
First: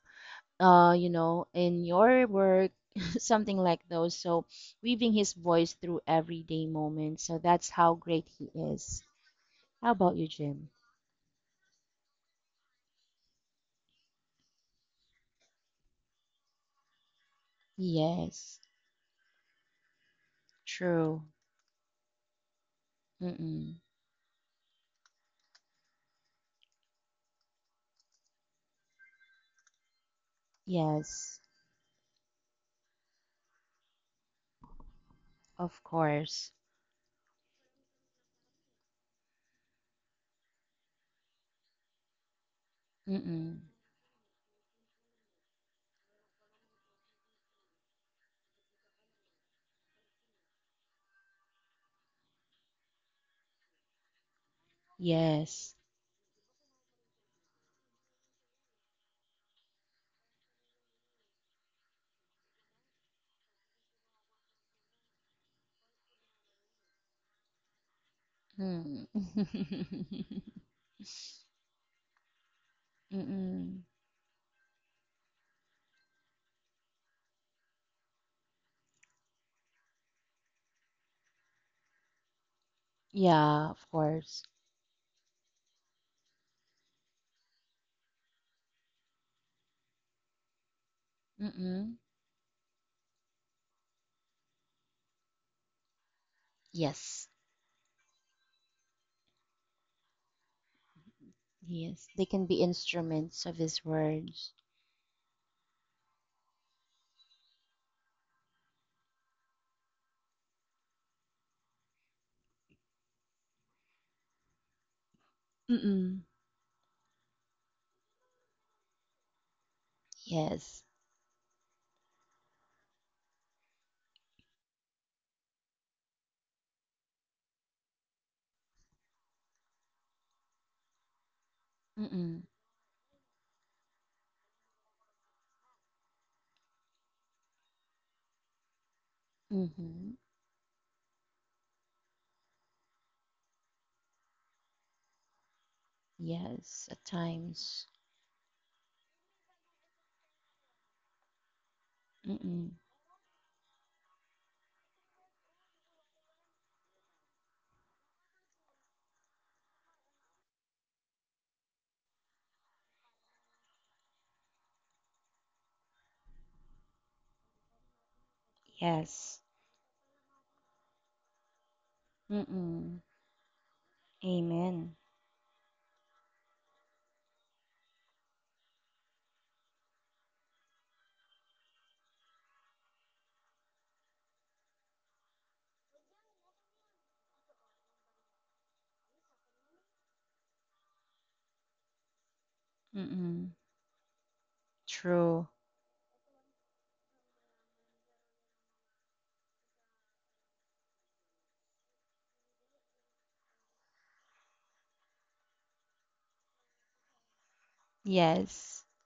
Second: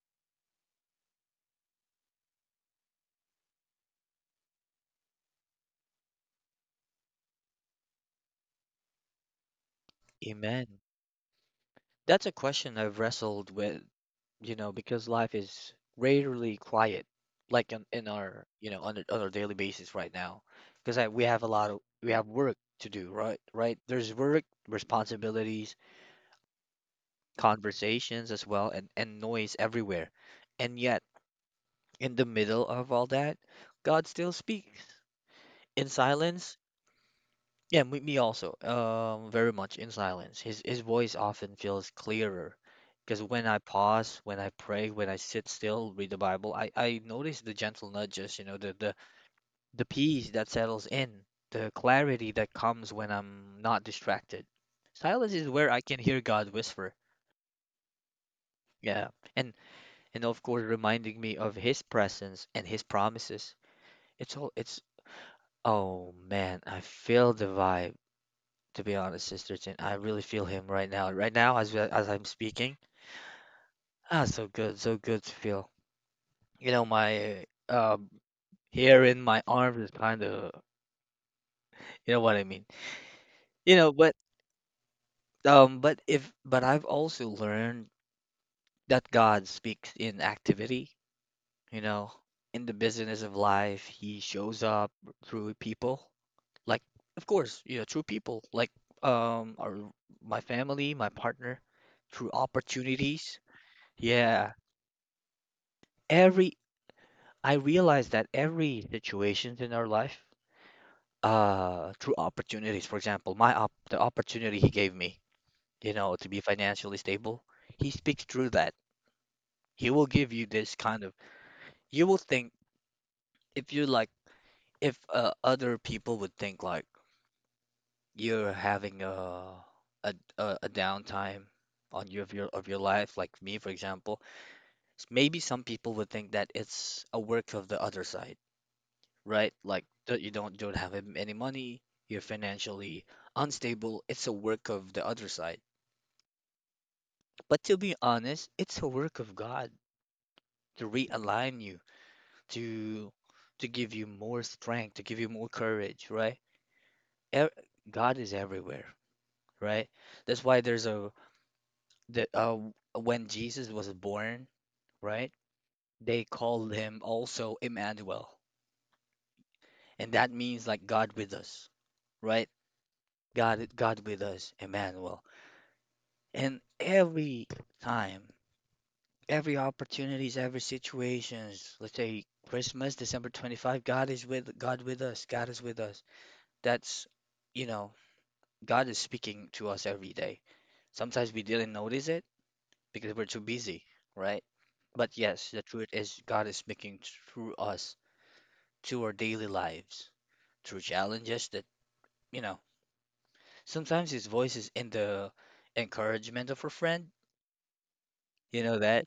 [SPEAKER 2] you know, in your work, something like those. So, weaving his voice through everyday moments. So, that's how great he is. How about you, Jim?
[SPEAKER 1] Amen. That's a question I've wrestled with, you know, because life is rarely quiet, like
[SPEAKER 2] Yes,
[SPEAKER 1] you know, on our daily basis right now, because
[SPEAKER 2] true.
[SPEAKER 1] we have a lot of we have work to do, right? Right?
[SPEAKER 2] Mm-mm.
[SPEAKER 1] There's work, responsibilities, conversations as well, and noise everywhere, and yet
[SPEAKER 2] Yes,
[SPEAKER 1] in the middle of all that, God still speaks
[SPEAKER 2] of
[SPEAKER 1] in
[SPEAKER 2] course.
[SPEAKER 1] silence. Yeah, me also. Very much in silence. His voice often feels clearer, because when I
[SPEAKER 2] Mm-mm.
[SPEAKER 1] pause, when I pray, when I sit still, read the Bible, I notice the gentle nudges. You know, the the peace that settles in, the clarity that comes when I'm not distracted. Silence is where
[SPEAKER 2] Yes.
[SPEAKER 1] I can hear God whisper. Yeah, and of course, reminding me of His presence and His promises. It's all. It's oh man, I feel the vibe. To be
[SPEAKER 2] Mm.
[SPEAKER 1] honest, Sister, I really feel him right now. Right now, as as I'm speaking,
[SPEAKER 2] Mm-mm.
[SPEAKER 1] ah, so good, so good to feel. You know, my hair in my arms is kind of, you know what I mean.
[SPEAKER 2] Yeah,
[SPEAKER 1] You
[SPEAKER 2] of
[SPEAKER 1] know,
[SPEAKER 2] course.
[SPEAKER 1] but if but I've also learned that God speaks in activity. You
[SPEAKER 2] Mm-mm.
[SPEAKER 1] know, in the business of life, He shows up through people. Like, of
[SPEAKER 2] Yes.
[SPEAKER 1] course, you know, through people like our my family, my partner,
[SPEAKER 2] Yes. They
[SPEAKER 1] through
[SPEAKER 2] can be
[SPEAKER 1] opportunities.
[SPEAKER 2] instruments of his
[SPEAKER 1] Yeah,
[SPEAKER 2] words.
[SPEAKER 1] every I realized that every situations in our life, through opportunities, for example, my op the opportunity he gave me, you know,
[SPEAKER 2] Mm-mm.
[SPEAKER 1] to be financially stable, he speaks through that. He will give you this
[SPEAKER 2] Yes.
[SPEAKER 1] kind of, you will think if you like, if other people would think like you're having a downtime on your of
[SPEAKER 2] Mm-mm.
[SPEAKER 1] your life, like me, for example, maybe some people would think that it's a work of the other side. Right? Like do
[SPEAKER 2] Mm-hmm.
[SPEAKER 1] you don't have any money, you're financially unstable. It's a work of the other side.
[SPEAKER 2] Yes. At
[SPEAKER 1] But to
[SPEAKER 2] times.
[SPEAKER 1] be honest, it's a work of God to realign you,
[SPEAKER 2] Mm-mm.
[SPEAKER 1] to give you more strength, to give you more courage, right? Ev- God is everywhere, right? That's why there's a the when Jesus was born, right? They called him also Emmanuel,
[SPEAKER 2] Yes.
[SPEAKER 1] and that means like God with us, right?
[SPEAKER 2] Mm-mm.
[SPEAKER 1] God with us,
[SPEAKER 2] Amen.
[SPEAKER 1] Emmanuel. And every time, every opportunities, every situations, let's say Christmas, December 25, God with us. God is with us. That's, you know, God is speaking to us every day. Sometimes we didn't notice it because we're too
[SPEAKER 2] Mm-mm.
[SPEAKER 1] busy, right? But
[SPEAKER 2] True.
[SPEAKER 1] yes, the truth is God is speaking through us to our daily lives, through challenges that, you know, sometimes his voice is in the encouragement of a friend. You know
[SPEAKER 2] Yes.
[SPEAKER 1] that?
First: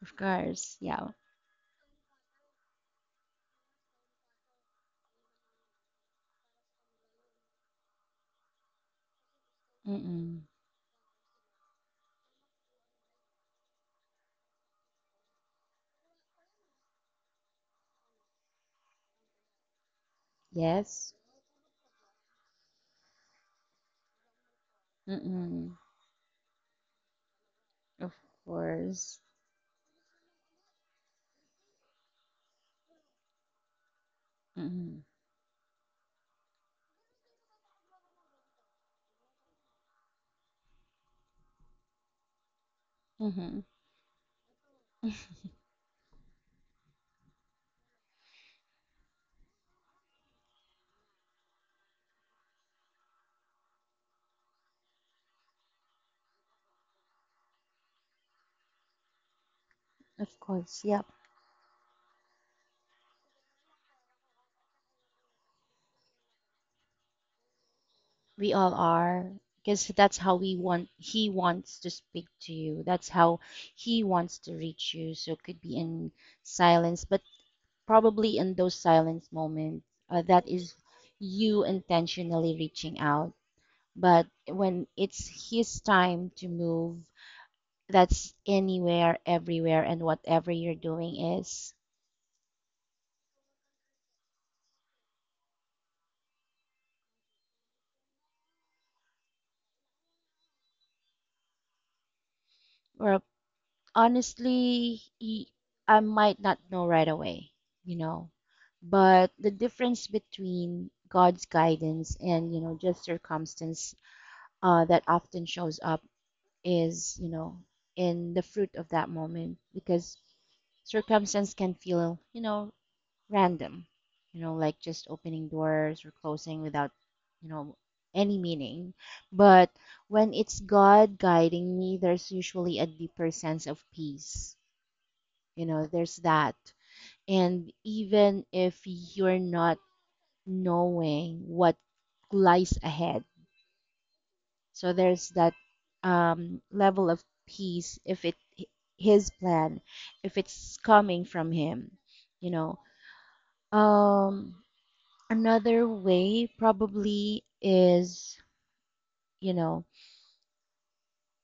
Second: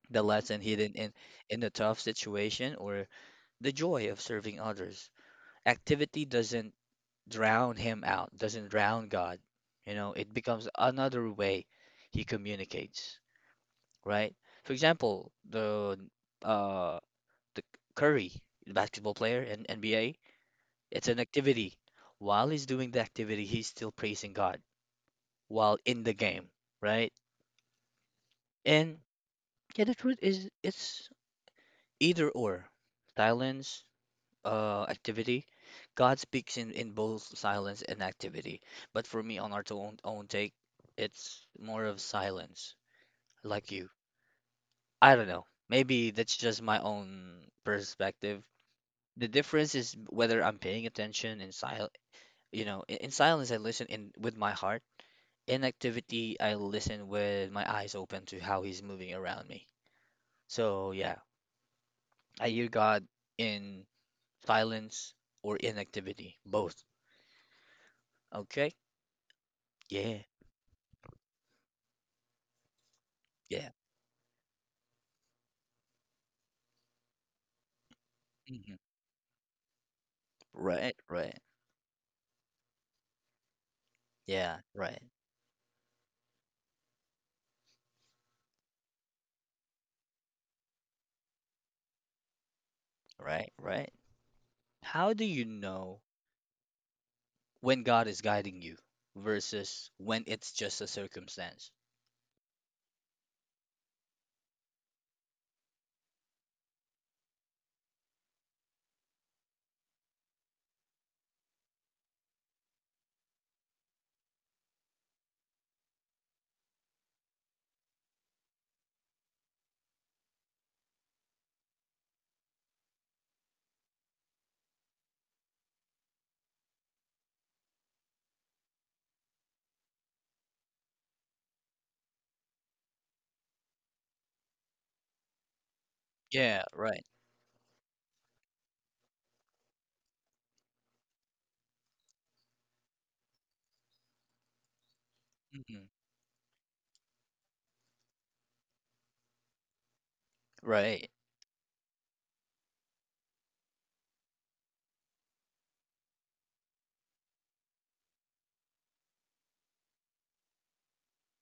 [SPEAKER 2] Of
[SPEAKER 1] The lesson
[SPEAKER 2] course.
[SPEAKER 1] hidden
[SPEAKER 2] Yeah.
[SPEAKER 1] in a tough situation, or the joy of serving others. Activity doesn't drown him out, doesn't drown God. You know, it
[SPEAKER 2] Mm-mm.
[SPEAKER 1] becomes another way he communicates, right? For example, uh the Curry, the basketball player in NBA, it's
[SPEAKER 2] Yes.
[SPEAKER 1] an activity. While he's doing the activity, he's still praising God
[SPEAKER 2] Mm-mm.
[SPEAKER 1] while in the game, right?
[SPEAKER 2] Of
[SPEAKER 1] And
[SPEAKER 2] course.
[SPEAKER 1] yeah, the truth is it's either or. Silence,
[SPEAKER 2] Mm-mm.
[SPEAKER 1] activity. God speaks in both silence and activity. But for me, on our own, own take, it's more of silence,
[SPEAKER 2] Mm-hmm.
[SPEAKER 1] like you. I don't know. Maybe that's just my own perspective. The difference is whether I'm paying attention you know, in silence I listen in with my heart. In activity, I listen with my eyes open to how he's moving around me.
[SPEAKER 2] Of course.
[SPEAKER 1] So
[SPEAKER 2] Yeah.
[SPEAKER 1] yeah, I hear God in silence or inactivity, both.
[SPEAKER 2] We all
[SPEAKER 1] Okay?
[SPEAKER 2] are, because that's
[SPEAKER 1] Yeah.
[SPEAKER 2] how we want, he wants to speak to you. That's how
[SPEAKER 1] Yeah.
[SPEAKER 2] he wants to reach you. So it could be in silence, but probably in those
[SPEAKER 1] Mhm.
[SPEAKER 2] silence moments, that is
[SPEAKER 1] Right, right.
[SPEAKER 2] you intentionally reaching out. But
[SPEAKER 1] Yeah,
[SPEAKER 2] when
[SPEAKER 1] right,
[SPEAKER 2] it's his time to move, that's anywhere, everywhere, and whatever you're doing is.
[SPEAKER 1] right, right. How do you know when God is guiding you versus when it's just a circumstance?
[SPEAKER 2] Or honestly, y- I might not know right away, you know, but the difference between God's guidance and, you know, just circumstance that often shows up is, you know, in the fruit of that moment because circumstance can feel, you know, random, you know, like just opening doors or closing without, you know, any meaning. But when it's God guiding me, there's usually a deeper sense of peace, you know, there's that.
[SPEAKER 1] Yeah, right.
[SPEAKER 2] And even if you're not knowing what lies ahead, so there's that
[SPEAKER 1] hmm
[SPEAKER 2] level of peace if it his plan, if it's
[SPEAKER 1] Right,
[SPEAKER 2] coming from him, you know. Um, Another way probably is, you know,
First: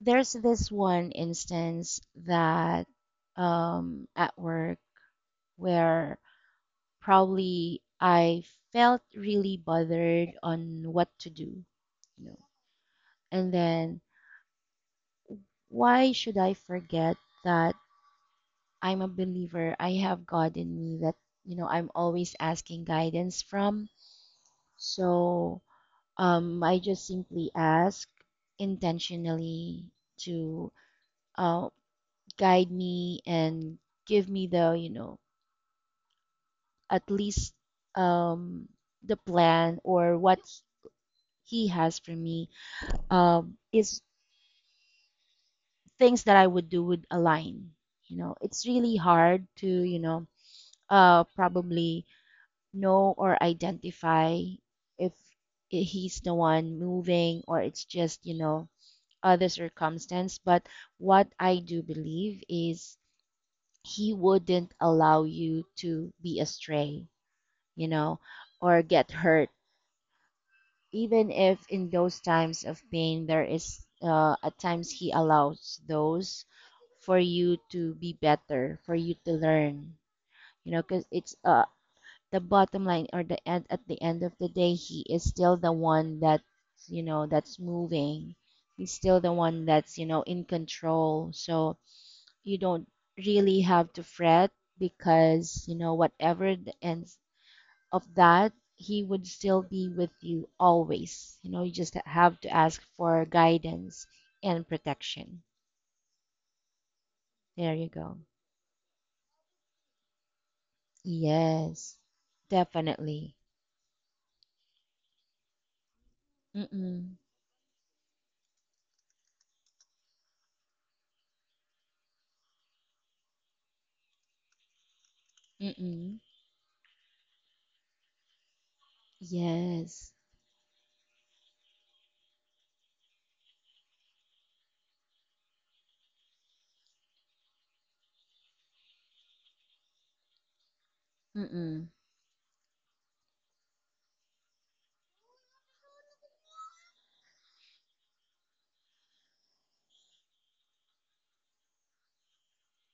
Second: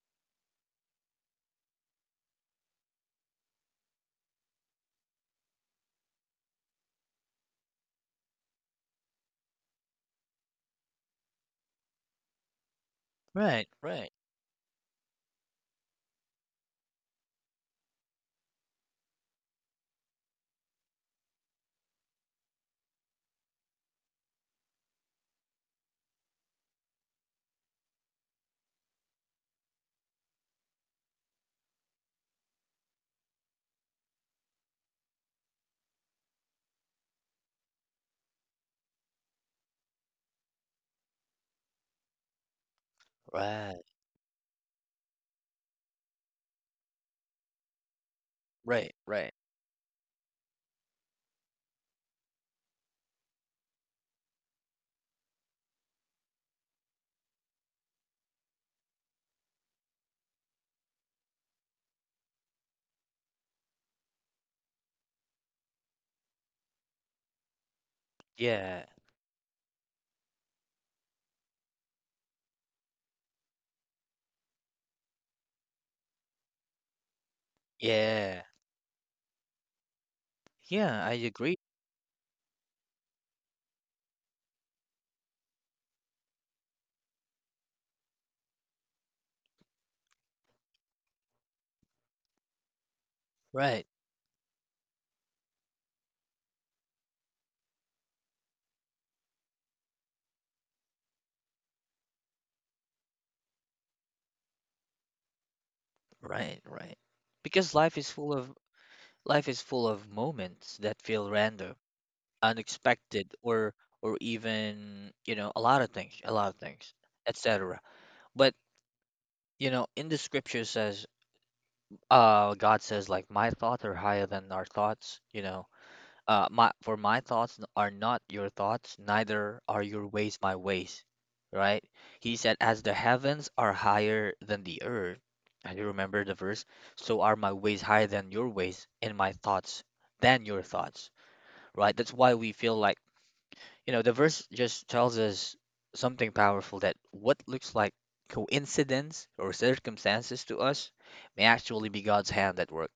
[SPEAKER 2] there's this one instance that at work where probably I felt really bothered on what to do, you know. And
[SPEAKER 1] right,
[SPEAKER 2] then
[SPEAKER 1] right,
[SPEAKER 2] why should I forget that I'm a believer? I have God in me that, you know, I'm always asking guidance from. So I just simply ask intentionally to uh, guide me and give me the, you know, at least um, the plan or what he has for me
[SPEAKER 1] right,
[SPEAKER 2] is things that I would do would align. You know, it's
[SPEAKER 1] right,
[SPEAKER 2] really
[SPEAKER 1] right.
[SPEAKER 2] hard to, you know, probably know or identify if he's the one moving or it's just, you know, other circumstance. But what I do believe is he wouldn't allow you to be astray, you know, or
[SPEAKER 1] Yeah,
[SPEAKER 2] get hurt even if in those times of pain there is at times he allows those for you to be
[SPEAKER 1] yeah,
[SPEAKER 2] better for you to learn, you know, because
[SPEAKER 1] yeah, I
[SPEAKER 2] it's
[SPEAKER 1] agree.
[SPEAKER 2] uh the bottom line or the end at the end of the day he is still the one that, you know, that's moving. He's still the one that's, you know, in control, so you don't really
[SPEAKER 1] Right,
[SPEAKER 2] have to fret because you know whatever the ends of that, He would still be with you always. You know, you just have to ask for guidance and protection.
[SPEAKER 1] right.
[SPEAKER 2] There
[SPEAKER 1] Because
[SPEAKER 2] you go.
[SPEAKER 1] life is full of moments that feel random,
[SPEAKER 2] Yes,
[SPEAKER 1] unexpected,
[SPEAKER 2] definitely.
[SPEAKER 1] or even, you know, a lot of things, a lot of things,
[SPEAKER 2] Mm-mm.
[SPEAKER 1] etc. But you know, in the scripture says, God says, like, my thoughts are higher than our thoughts, you know.
[SPEAKER 2] Mm-mm.
[SPEAKER 1] My thoughts are not your thoughts, neither are your
[SPEAKER 2] Yes.
[SPEAKER 1] ways my ways, right? He said, as the heavens are higher than the earth, I do remember the verse, so are my ways higher than your ways, and my thoughts than your thoughts,
[SPEAKER 2] Mm-mm.
[SPEAKER 1] right? That's why we feel like, you know, the verse just tells us something powerful, that what looks like coincidence or circumstances to us may actually be God's hand at work,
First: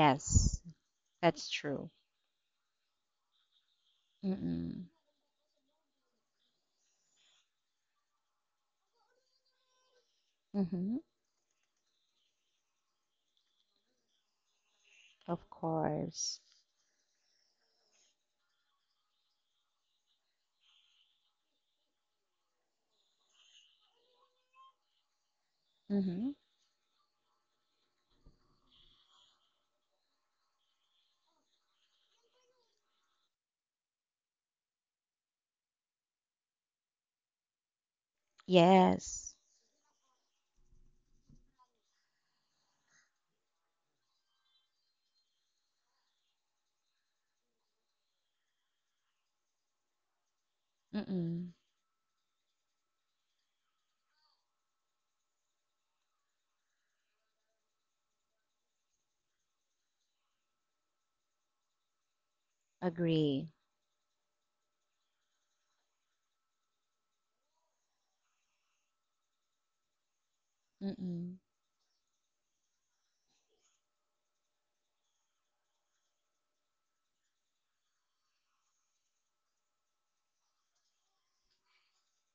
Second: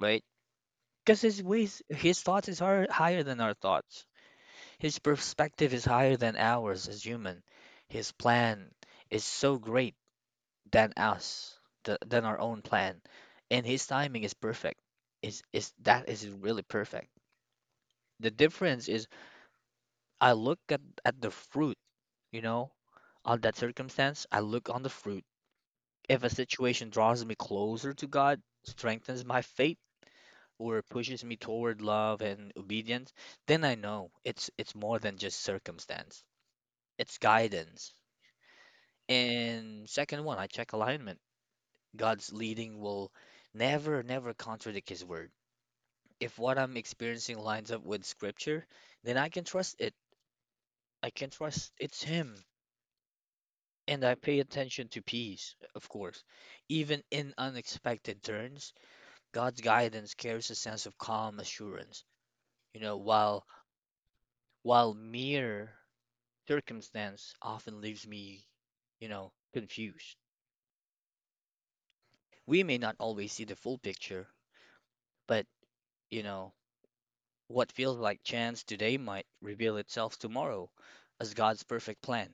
[SPEAKER 1] right? Because his
[SPEAKER 2] that's
[SPEAKER 1] ways,
[SPEAKER 2] true.
[SPEAKER 1] his thoughts is higher, higher than our thoughts.
[SPEAKER 2] Mm-mm.
[SPEAKER 1] His perspective is higher than ours as human. His plan is so great than
[SPEAKER 2] Mm-hmm.
[SPEAKER 1] us, than our own plan. And his timing is perfect.
[SPEAKER 2] Of
[SPEAKER 1] Is that is
[SPEAKER 2] course.
[SPEAKER 1] really perfect. The difference is I look at, the fruit, you know. On that circumstance, I look on the fruit. If a
[SPEAKER 2] Mm-hmm.
[SPEAKER 1] situation draws me closer to God, strengthens my faith, or pushes me toward love and obedience, then I know it's more than just circumstance. It's guidance.
[SPEAKER 2] Yes.
[SPEAKER 1] And second one, I check alignment. God's leading will never, never contradict his word. If what I'm experiencing lines up with scripture, then I can trust it. I can
[SPEAKER 2] Mm-mm.
[SPEAKER 1] trust it's him. And I pay attention to peace, of course, even in unexpected turns, God's guidance carries a sense of calm assurance, you know,
[SPEAKER 2] Agree.
[SPEAKER 1] while mere circumstance often leaves me, you know, confused.
[SPEAKER 2] Mm-mm.
[SPEAKER 1] We may not always see the full picture, but, you know, what feels like chance today might reveal itself tomorrow as God's perfect plan.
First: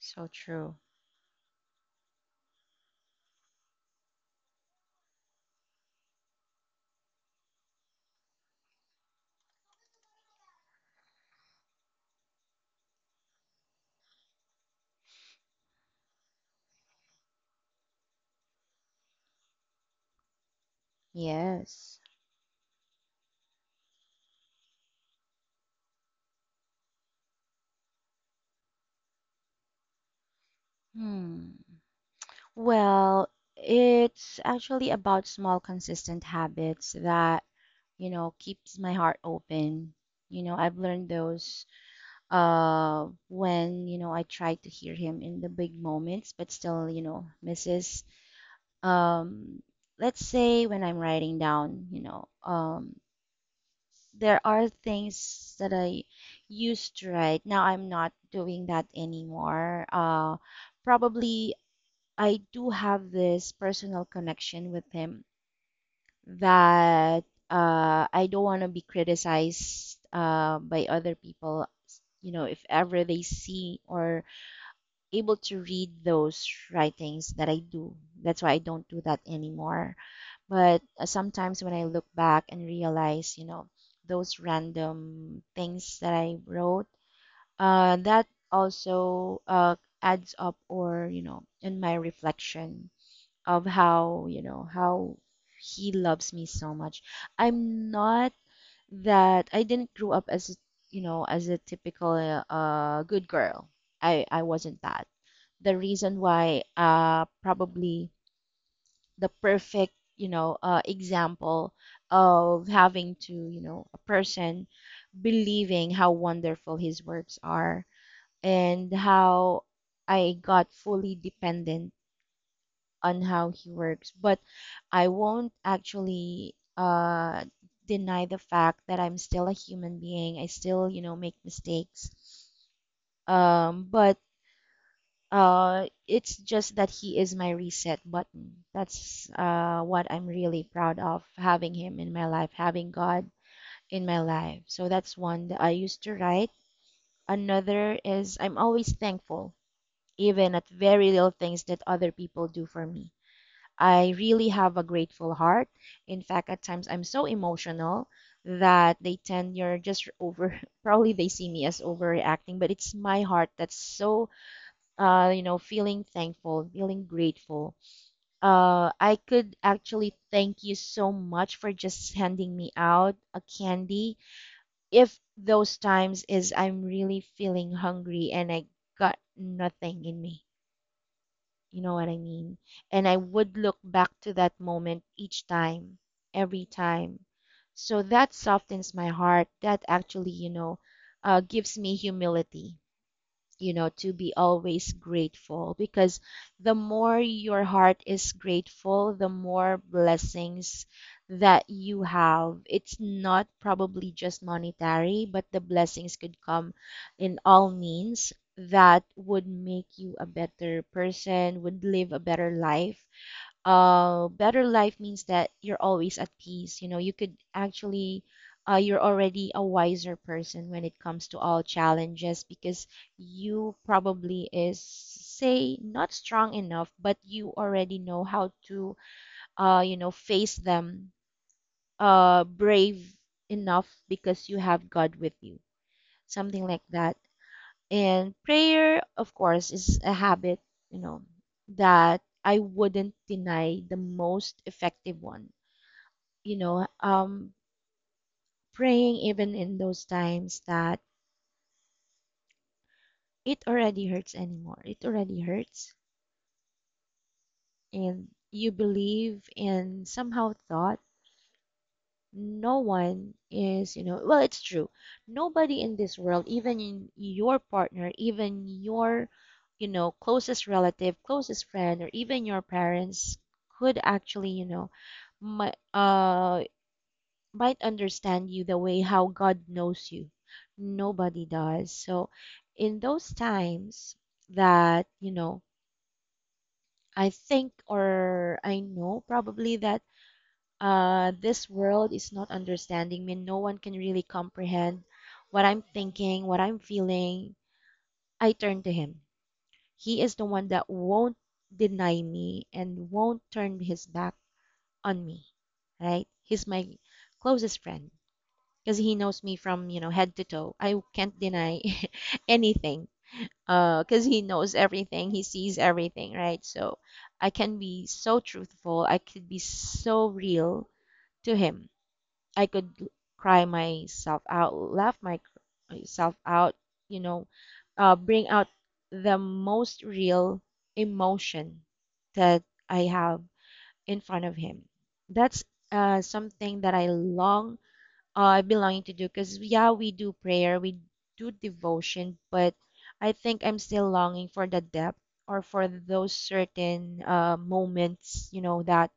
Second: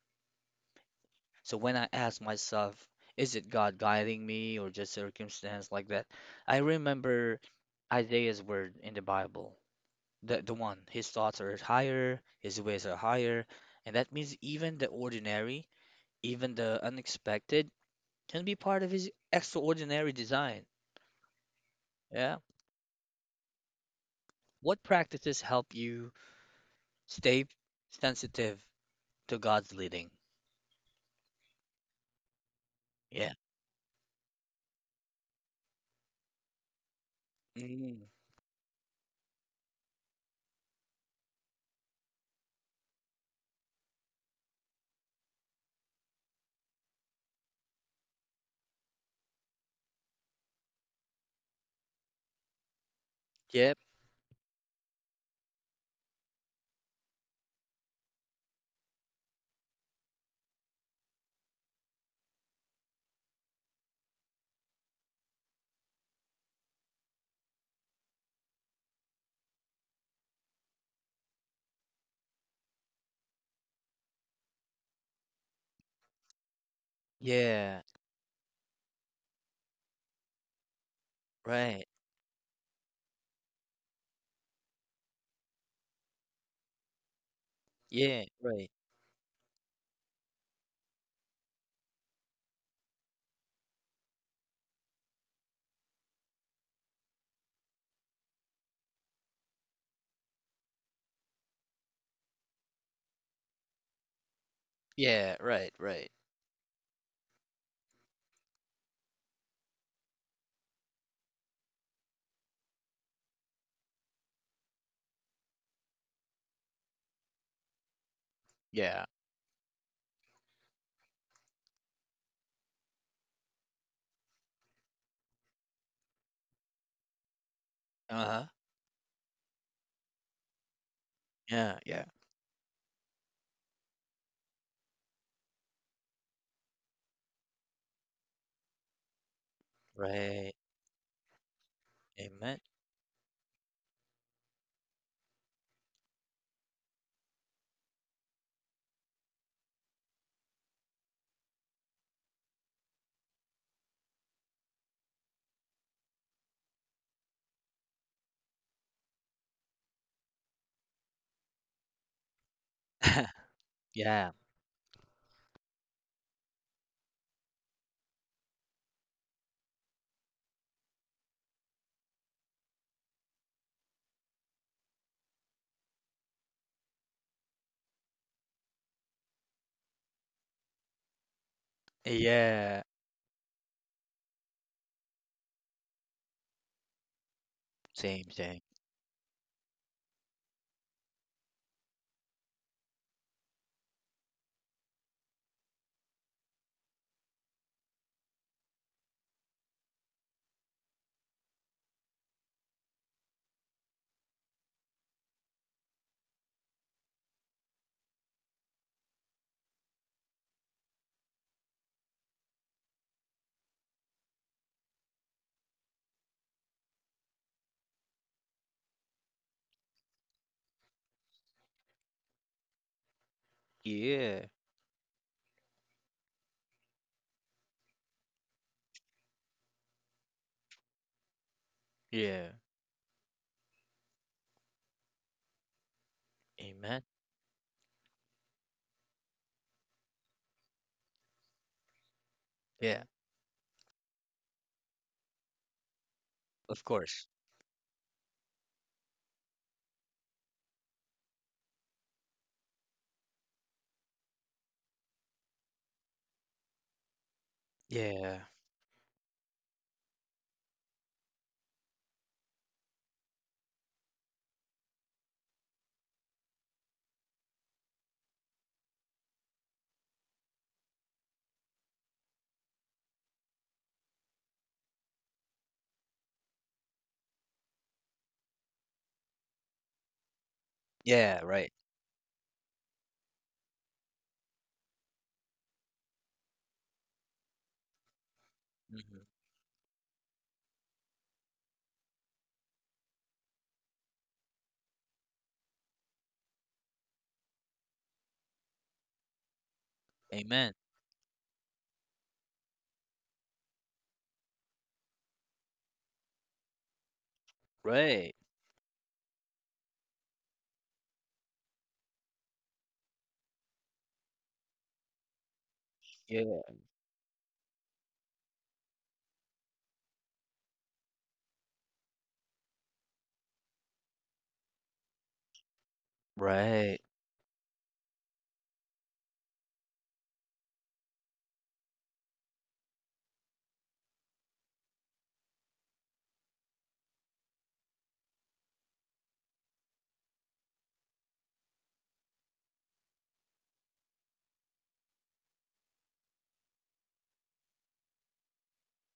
[SPEAKER 2] So true.
[SPEAKER 1] So when I ask myself, is it God guiding me or just circumstance like that? I remember Isaiah's word in the Bible. The one. His thoughts are higher, his ways are higher, and that means even the ordinary, even the unexpected can be part of his extraordinary design.
[SPEAKER 2] Yes.
[SPEAKER 1] Yeah. What practices help you stay sensitive to God's leading?
[SPEAKER 2] Hmm. Well,
[SPEAKER 1] Yeah.
[SPEAKER 2] it's actually about small, consistent habits that,
[SPEAKER 1] Mm.
[SPEAKER 2] you know, keeps my heart open. You know, I've learned those when, you know, I try to hear him in the big moments, but still, you know, misses. Um, let's say when I'm writing down, you know,
[SPEAKER 1] Yep.
[SPEAKER 2] there are things that I used to write. Now I'm not doing that anymore. Probably I do have this personal connection with him that I don't want to be criticized by other people. You know, if ever they see or able to read those writings that I
[SPEAKER 1] Yeah.
[SPEAKER 2] do, that's why I don't do that anymore. But sometimes when I
[SPEAKER 1] Right.
[SPEAKER 2] look back and realize, you know, those random things that I wrote, that
[SPEAKER 1] Yeah. Right.
[SPEAKER 2] also adds up or, you know, in my reflection of how, you know, how he loves me so much. I'm not that I didn't grow up as, a, you know, as a typical good girl. I wasn't that.
[SPEAKER 1] Yeah, right,
[SPEAKER 2] The
[SPEAKER 1] right.
[SPEAKER 2] reason why probably the perfect, you know, uh, example of having to, you know, a person believing how wonderful his works are and
[SPEAKER 1] Yeah.
[SPEAKER 2] how I got fully dependent on how he works, but I won't actually deny the
[SPEAKER 1] Uh-huh.
[SPEAKER 2] fact that I'm still a human being. I still, you know, make
[SPEAKER 1] Yeah, yeah.
[SPEAKER 2] mistakes. But it's just that he is my reset button. That's what I'm
[SPEAKER 1] Right.
[SPEAKER 2] really proud of having him in my life,
[SPEAKER 1] Amen.
[SPEAKER 2] having God in my life. So that's one that I used to write. Another is I'm always thankful, even at very little things that other people do for me. I really have a grateful heart. In fact, at times I'm so emotional that they tend you're just over probably they see me as overreacting, but it's my heart that's so
[SPEAKER 1] Yeah.
[SPEAKER 2] you know, feeling thankful, feeling grateful. I could actually thank you so much for just handing me out a candy. If those times is I'm really feeling hungry and I got nothing in me. You know what I mean?
[SPEAKER 1] Yeah.
[SPEAKER 2] And I would look back to that moment each time, every time. So
[SPEAKER 1] Same,
[SPEAKER 2] that
[SPEAKER 1] same.
[SPEAKER 2] softens my heart. That actually, you know, gives me humility, you know, to be always grateful because the more your heart is grateful, the more blessings that you have. It's not probably just monetary, but the blessings could come in all means that would make you a better person, would live a better life means that you're always at peace. You know, you could actually, you're already a wiser person when it comes to all challenges because you
[SPEAKER 1] Yeah.
[SPEAKER 2] probably is, say, not strong enough, but you already know how to, you know, face them,
[SPEAKER 1] Yeah.
[SPEAKER 2] brave enough because you have God with you. Something like
[SPEAKER 1] Amen.
[SPEAKER 2] that. And prayer, of course, is a habit, you know, that I
[SPEAKER 1] Yeah,
[SPEAKER 2] wouldn't deny the most effective one. You
[SPEAKER 1] of
[SPEAKER 2] know,
[SPEAKER 1] course.
[SPEAKER 2] praying even in those times that it already hurts anymore. It already hurts. And
[SPEAKER 1] Yeah.
[SPEAKER 2] you believe and somehow thought no one is, you know, well, it's true. Nobody in this world, even in your partner, even your, you know, closest relative, closest friend, or even your parents could actually, you know, might, uh, might understand you the way how God knows you.
[SPEAKER 1] Yeah,
[SPEAKER 2] Nobody
[SPEAKER 1] right.
[SPEAKER 2] does. So, in those times that, you know, I think or I
[SPEAKER 1] hmm
[SPEAKER 2] know probably that this world is not understanding me. No one can really comprehend what I'm thinking, what I'm feeling. I turn to Him. He is the one
[SPEAKER 1] Amen.
[SPEAKER 2] that won't deny me and won't turn His back on me, right? He's my closest friend
[SPEAKER 1] Right.
[SPEAKER 2] because He knows me from, you know, head to toe. I can't deny anything because He knows everything, He sees everything,
[SPEAKER 1] Yeah.
[SPEAKER 2] right? So I can be so truthful, I could be so real to Him. I could cry myself out, laugh my, myself out,
[SPEAKER 1] Right.
[SPEAKER 2] you know, bring out the most real emotion that I have in front of him. That's something that I long, I've been longing to do because, yeah, we do prayer, we do devotion, but I think I'm still longing for the depth or for those certain moments, you know, that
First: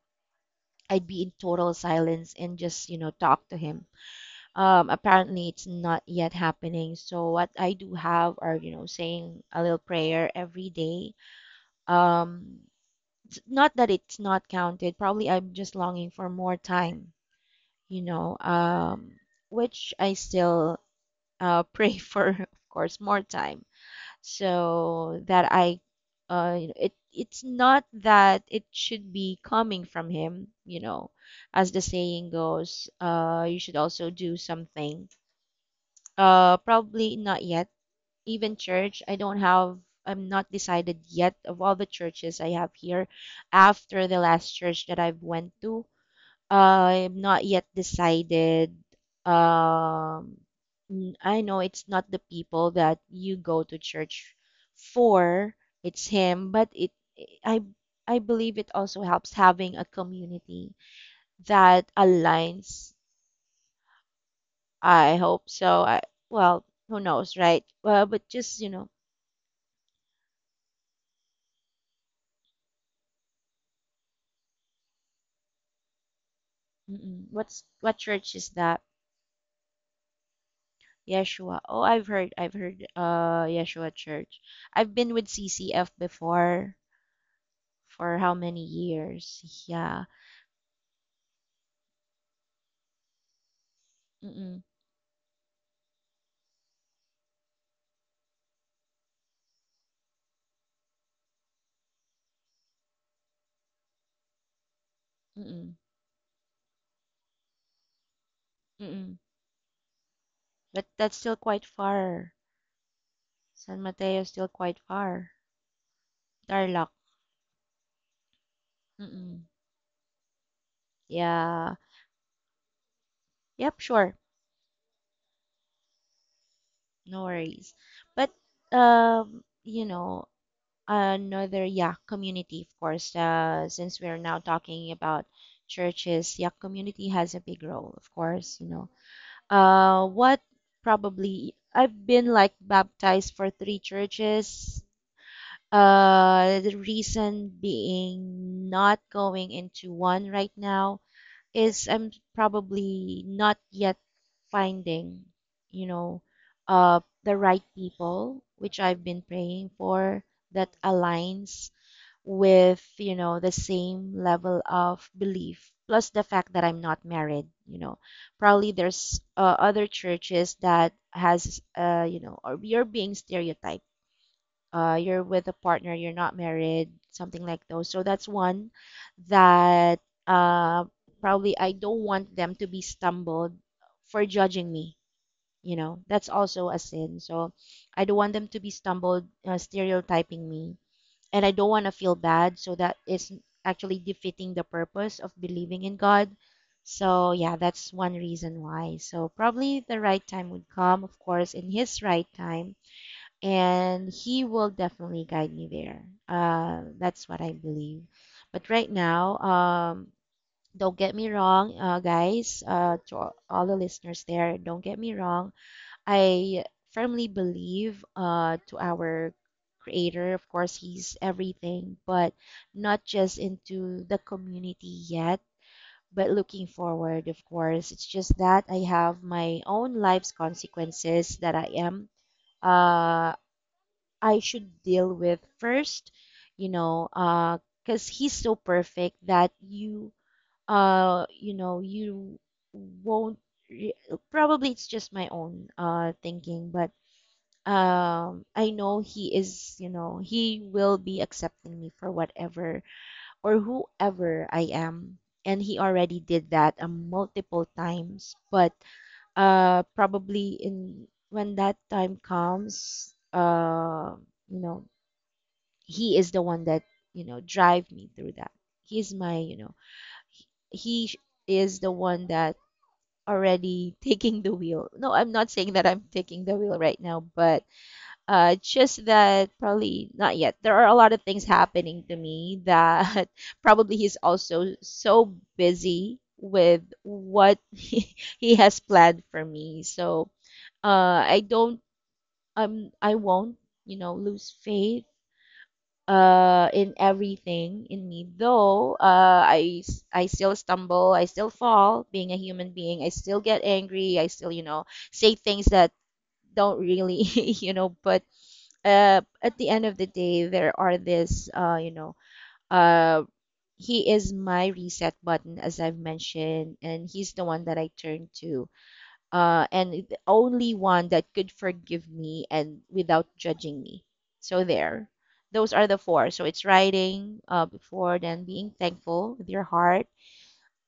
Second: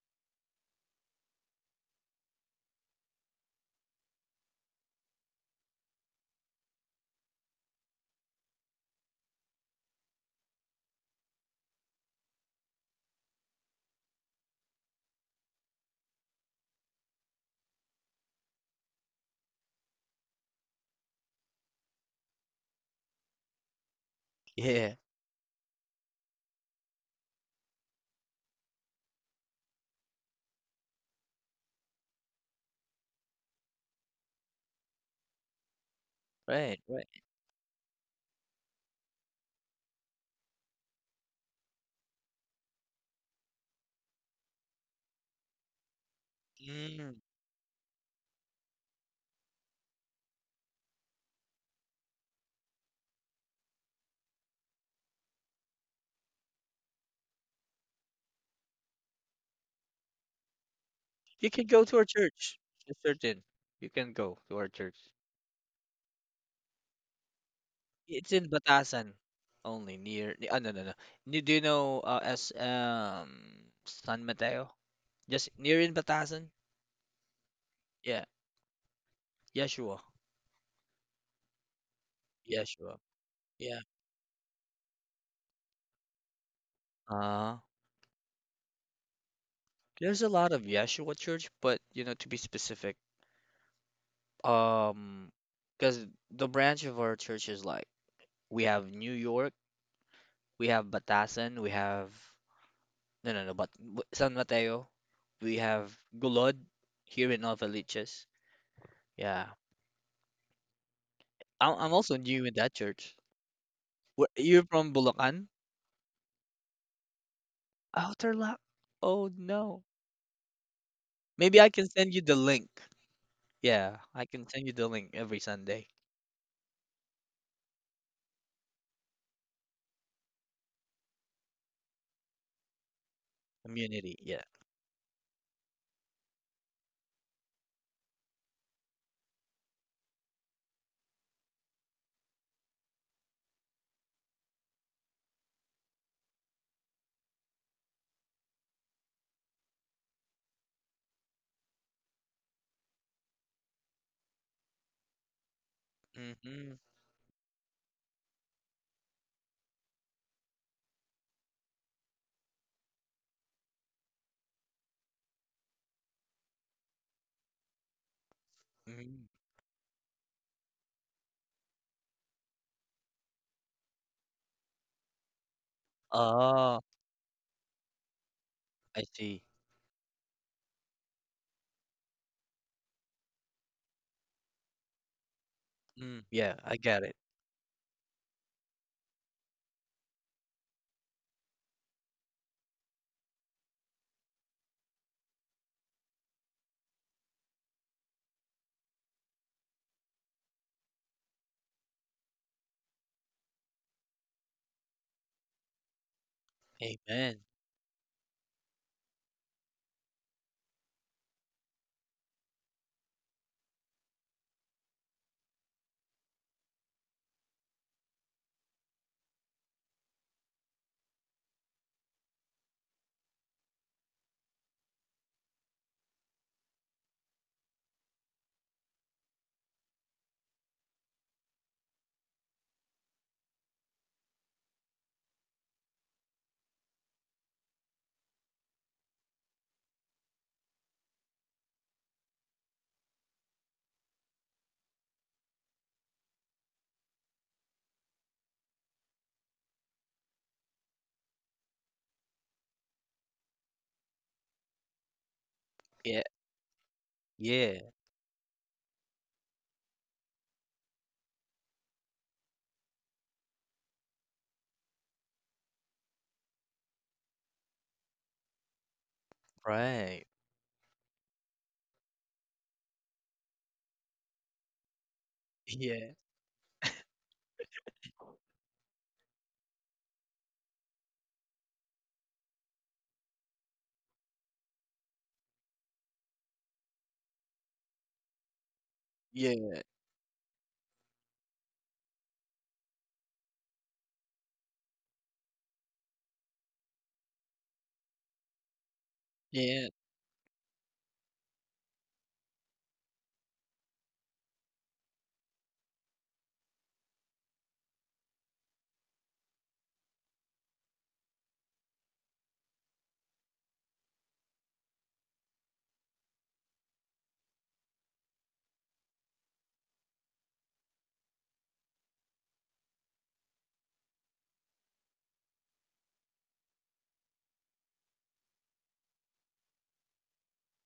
[SPEAKER 2] I'd be in total silence and just, you know, talk to him. Apparently it's not yet happening. So what I do have are, you know, saying a little prayer every day. Um, it's not that it's not counted. Probably I'm just longing for more time, you know, which I still pray for, of course, more time.
[SPEAKER 1] Yeah.
[SPEAKER 2] So that I, you know, it's not that it should be coming from him, you know, as the saying goes, you should also do something,
[SPEAKER 1] Right. Right.
[SPEAKER 2] probably not yet. Even church, I don't have, I'm not decided yet of all the churches I have here after the last church that I've went to.
[SPEAKER 1] Mm.
[SPEAKER 2] I'm not yet decided. Um, I know it's not the people that you go to church for, it's him, but it I I believe it also helps having a community
[SPEAKER 1] You can
[SPEAKER 2] that
[SPEAKER 1] go to our church.
[SPEAKER 2] aligns.
[SPEAKER 1] It's certain. You can go to our church.
[SPEAKER 2] I hope so. I well, who knows, right? Well, but
[SPEAKER 1] It's in
[SPEAKER 2] just, you know,
[SPEAKER 1] Batasan, only near. Oh, no, no, no. Do you know as San Mateo? Just near in Batasan?
[SPEAKER 2] mm-mm. What's what
[SPEAKER 1] Yeah.
[SPEAKER 2] church is that?
[SPEAKER 1] Yeshua.
[SPEAKER 2] Yeshua. Oh, I've heard,
[SPEAKER 1] Yeshua. Yeah.
[SPEAKER 2] Yeshua Church. I've been with CCF before
[SPEAKER 1] Uh,
[SPEAKER 2] for how many years? Yeah.
[SPEAKER 1] there's a lot of Yeshua church, but you know, to be specific.
[SPEAKER 2] Mm-mm,
[SPEAKER 1] Um, because the branch of our church is like we have New York, we have Batasan, we have no, no, no, but San Mateo, we
[SPEAKER 2] mm-mm,
[SPEAKER 1] have Gulod here in Nova Liches.
[SPEAKER 2] mm-mm.
[SPEAKER 1] Yeah,
[SPEAKER 2] But that's still quite
[SPEAKER 1] I'm also
[SPEAKER 2] far.
[SPEAKER 1] new in that church.
[SPEAKER 2] San Mateo
[SPEAKER 1] Where,
[SPEAKER 2] is still
[SPEAKER 1] you're
[SPEAKER 2] quite
[SPEAKER 1] from
[SPEAKER 2] far.
[SPEAKER 1] Bulacan?
[SPEAKER 2] Tarlac.
[SPEAKER 1] Outerlap? Oh
[SPEAKER 2] Mm-mm.
[SPEAKER 1] no. Maybe I
[SPEAKER 2] Yeah.
[SPEAKER 1] can send you the link.
[SPEAKER 2] Yep.
[SPEAKER 1] Yeah,
[SPEAKER 2] Sure.
[SPEAKER 1] I can send you the link every Sunday.
[SPEAKER 2] No worries. But you know, another Yak community, of course, since
[SPEAKER 1] Community,
[SPEAKER 2] we're now
[SPEAKER 1] yeah.
[SPEAKER 2] talking about churches, Yak community has a big role, of course, you know. What probably I've been like baptized for 3 churches. The reason being not going into one right now is I'm probably not yet finding, you know,
[SPEAKER 1] Mm-hmm.
[SPEAKER 2] the right people, which I've been praying for that aligns with, you know, the same level of belief, plus the fact that I'm not married, you know. Probably there's
[SPEAKER 1] Mm-hmm.
[SPEAKER 2] other churches that has, you know, or you're being stereotyped. You're with a partner, you're not
[SPEAKER 1] Oh,
[SPEAKER 2] married, something like those. So that's one
[SPEAKER 1] I see.
[SPEAKER 2] that uh, probably I don't want them to be stumbled for judging me. You know,
[SPEAKER 1] Mm,
[SPEAKER 2] that's
[SPEAKER 1] yeah,
[SPEAKER 2] also
[SPEAKER 1] I
[SPEAKER 2] a
[SPEAKER 1] got it.
[SPEAKER 2] sin. So I don't want them to be stumbled stereotyping me and I don't want to feel bad. So that is actually defeating the purpose of believing in God. So, yeah, that's one reason why. So, probably the right time would come, of course, in His right time, and He will definitely guide me there. That's what
[SPEAKER 1] Amen.
[SPEAKER 2] I believe. But right now, don't get me wrong, guys, to all the listeners there, don't get me wrong. I firmly believe to our creator. Of course, he's everything, but not just into the community yet, but looking forward, of course. It's just that I have my own life's consequences that I am, uh, I should deal with first, you know, uh, because he's so perfect that you won't. re- Probably it's just my own thinking, but I know he is, you know, he will be accepting me for whatever or whoever I am. And he already
[SPEAKER 1] Yeah.
[SPEAKER 2] did that multiple
[SPEAKER 1] Yeah,
[SPEAKER 2] times, but probably in when that time comes, you know, he is the one that, you know, drive me through that. He's my, you know,
[SPEAKER 1] right.
[SPEAKER 2] he, he sh- is the one that already taking the wheel. No, I'm not saying that I'm
[SPEAKER 1] Yeah,
[SPEAKER 2] taking the wheel right now, but just that probably not yet. There are a lot of things happening to me that probably he's also so busy with what he has planned for me.
[SPEAKER 1] yeah,
[SPEAKER 2] So I don't, I won't, you know, lose faith in everything in me. Though
[SPEAKER 1] yeah.
[SPEAKER 2] I still stumble, I still fall. Being a human being, I still get angry. I still, you know, say things that don't really, you know, but at the end of the day, there are uh, he is my reset button, as I've mentioned, and he's the one that I turn to, and the only one that could forgive me and without judging me. So there, those are the four. So it's writing before, then being thankful with your heart,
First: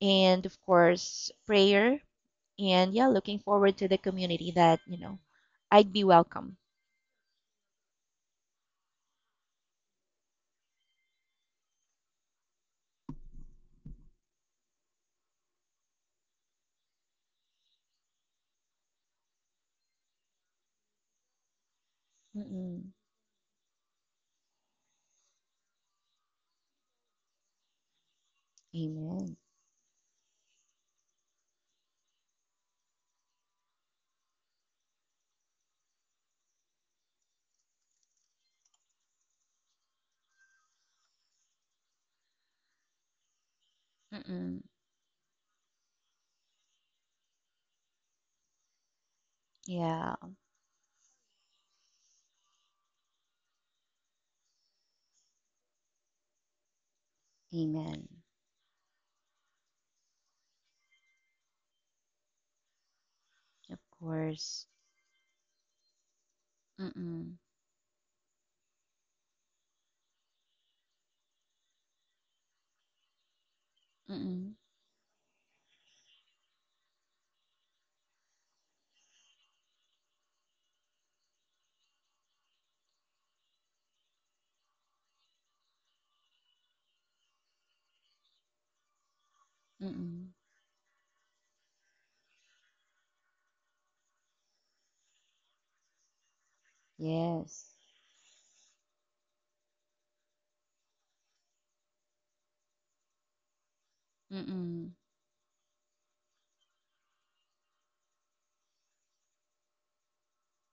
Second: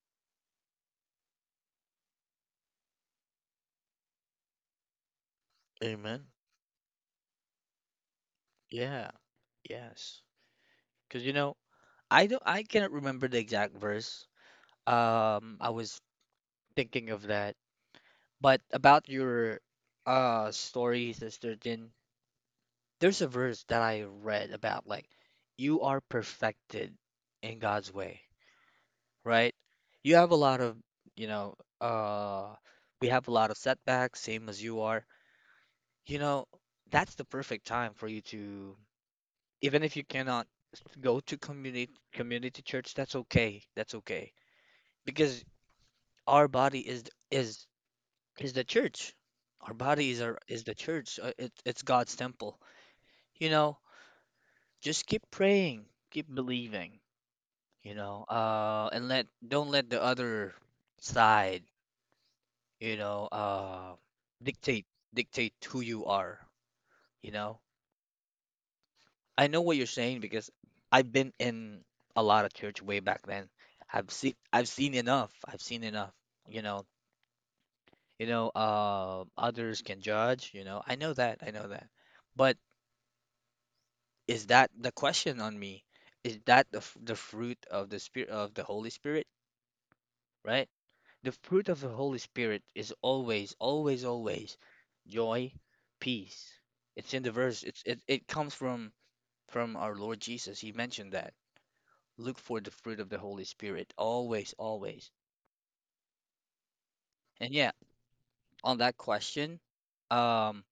[SPEAKER 2] and of course prayer, and yeah, looking forward to the community that you know I'd be
[SPEAKER 1] Amen.
[SPEAKER 2] welcome.
[SPEAKER 1] Yeah, yes. Because, you know, I cannot remember the exact verse. I was thinking of that, but about your story, Sister Jin,
[SPEAKER 2] Mm-mm.
[SPEAKER 1] there's a verse that I read about, like, you are perfected in God's way,
[SPEAKER 2] Amen.
[SPEAKER 1] right? You have a lot of, you know, uh, we have a lot of setbacks, same as you are. You know, that's the perfect time for you to, even if you cannot go to community church, that's okay. That's okay
[SPEAKER 2] Mm-mm.
[SPEAKER 1] because our body is is the church. Our body
[SPEAKER 2] Yeah,
[SPEAKER 1] is our is the church. It, it's God's temple. You know, just keep praying, keep believing. You
[SPEAKER 2] amen.
[SPEAKER 1] know, and let don't let the other side, you know,
[SPEAKER 2] Of course.
[SPEAKER 1] dictate dictate who you are. You
[SPEAKER 2] Mm-mm.
[SPEAKER 1] know, I know what you're saying because I've been in a lot of church way back then.
[SPEAKER 2] Mm-mm.
[SPEAKER 1] I've seen enough. I've seen enough. You know, you know, others can judge, you know. I know that. I know that. But is that the question on me? Is that the fruit of the spirit of the Holy Spirit,
[SPEAKER 2] Mm-mm.
[SPEAKER 1] right? The fruit of the Holy Spirit is always, always, always joy, peace. It's in the verse.
[SPEAKER 2] Yes.
[SPEAKER 1] It, it comes from our Lord Jesus. He mentioned that. Look for the fruit of the Holy Spirit always,
[SPEAKER 2] Mm-mm.
[SPEAKER 1] always. And yeah, on that question, um,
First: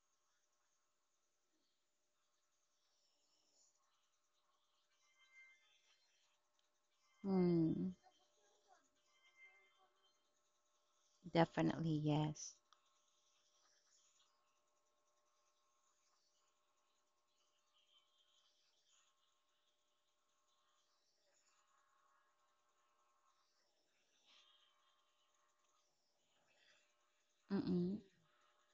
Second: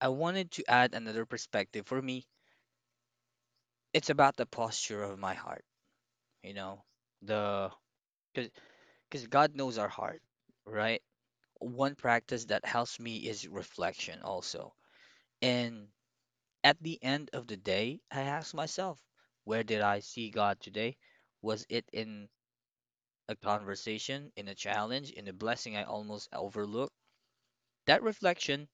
[SPEAKER 1] I wanted to add another perspective. For me, it's about the posture of my heart, you know, the
[SPEAKER 2] Mm.
[SPEAKER 1] because God knows our heart, right?
[SPEAKER 2] Definitely
[SPEAKER 1] One practice
[SPEAKER 2] yes.
[SPEAKER 1] that helps me is reflection also. And at the end of the day, I ask myself, where did I see God today? Was it in a conversation, in a challenge, in a blessing I almost overlooked?
[SPEAKER 2] Mm-mm.
[SPEAKER 1] That reflection,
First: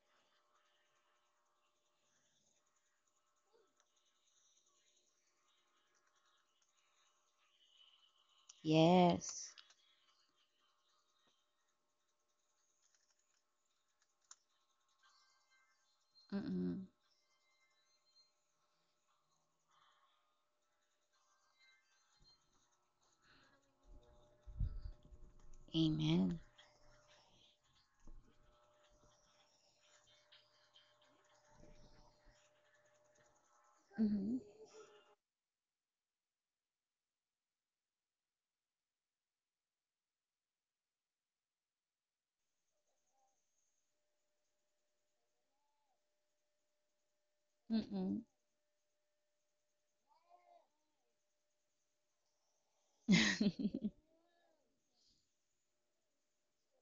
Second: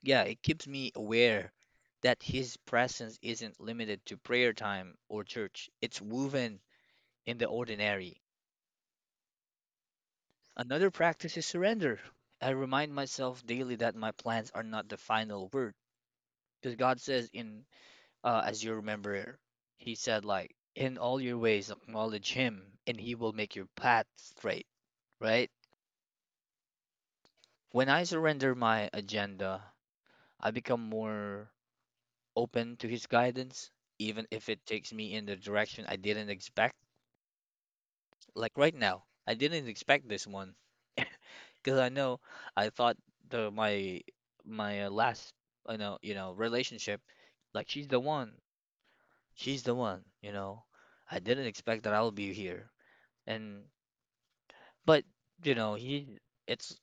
[SPEAKER 1] yeah, it keeps me aware that His presence isn't limited to prayer time or church, it's woven in the ordinary.
[SPEAKER 2] Yes.
[SPEAKER 1] Another practice is surrender. I remind myself daily that my plans are not the final word. Because
[SPEAKER 2] Mm-mm.
[SPEAKER 1] God says, in, as you remember, He said, like, in all your ways, acknowledge Him, and He will make your path straight, right?
[SPEAKER 2] Amen.
[SPEAKER 1] When I surrender my agenda, I become more open to his guidance, even
[SPEAKER 2] Mm-hmm.
[SPEAKER 1] if it takes me in the direction I didn't expect. Like right now, I didn't expect this one because I thought the my last, you know, relationship, like she's the one, you know. I didn't expect that I'll be here, and
[SPEAKER 2] Mm-mm.
[SPEAKER 1] but you know, he it's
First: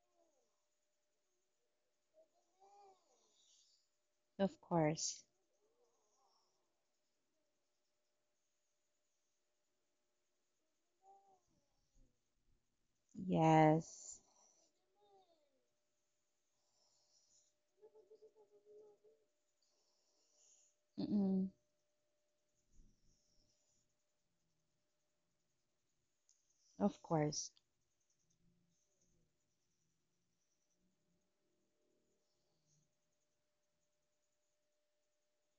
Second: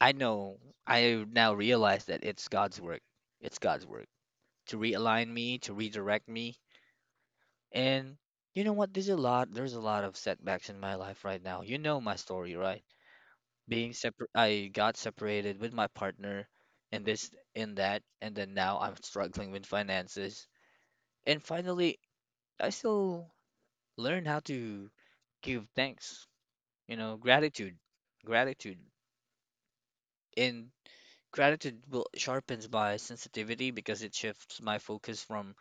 [SPEAKER 1] I know I now realize that it's God's work. It's God's work
[SPEAKER 2] Of
[SPEAKER 1] to
[SPEAKER 2] course.
[SPEAKER 1] realign me, to redirect me. And you know what? There's a lot. There's a lot of setbacks in my life right now. You know my story, right? Being
[SPEAKER 2] Yes.
[SPEAKER 1] separ I got separated with my partner, and this, and that, and then now I'm struggling with finances. And
[SPEAKER 2] Mm-mm.
[SPEAKER 1] finally, I still learn how to give thanks. You
[SPEAKER 2] Of
[SPEAKER 1] know,
[SPEAKER 2] course.
[SPEAKER 1] gratitude, and gratitude will sharpens my sensitivity because it shifts my focus from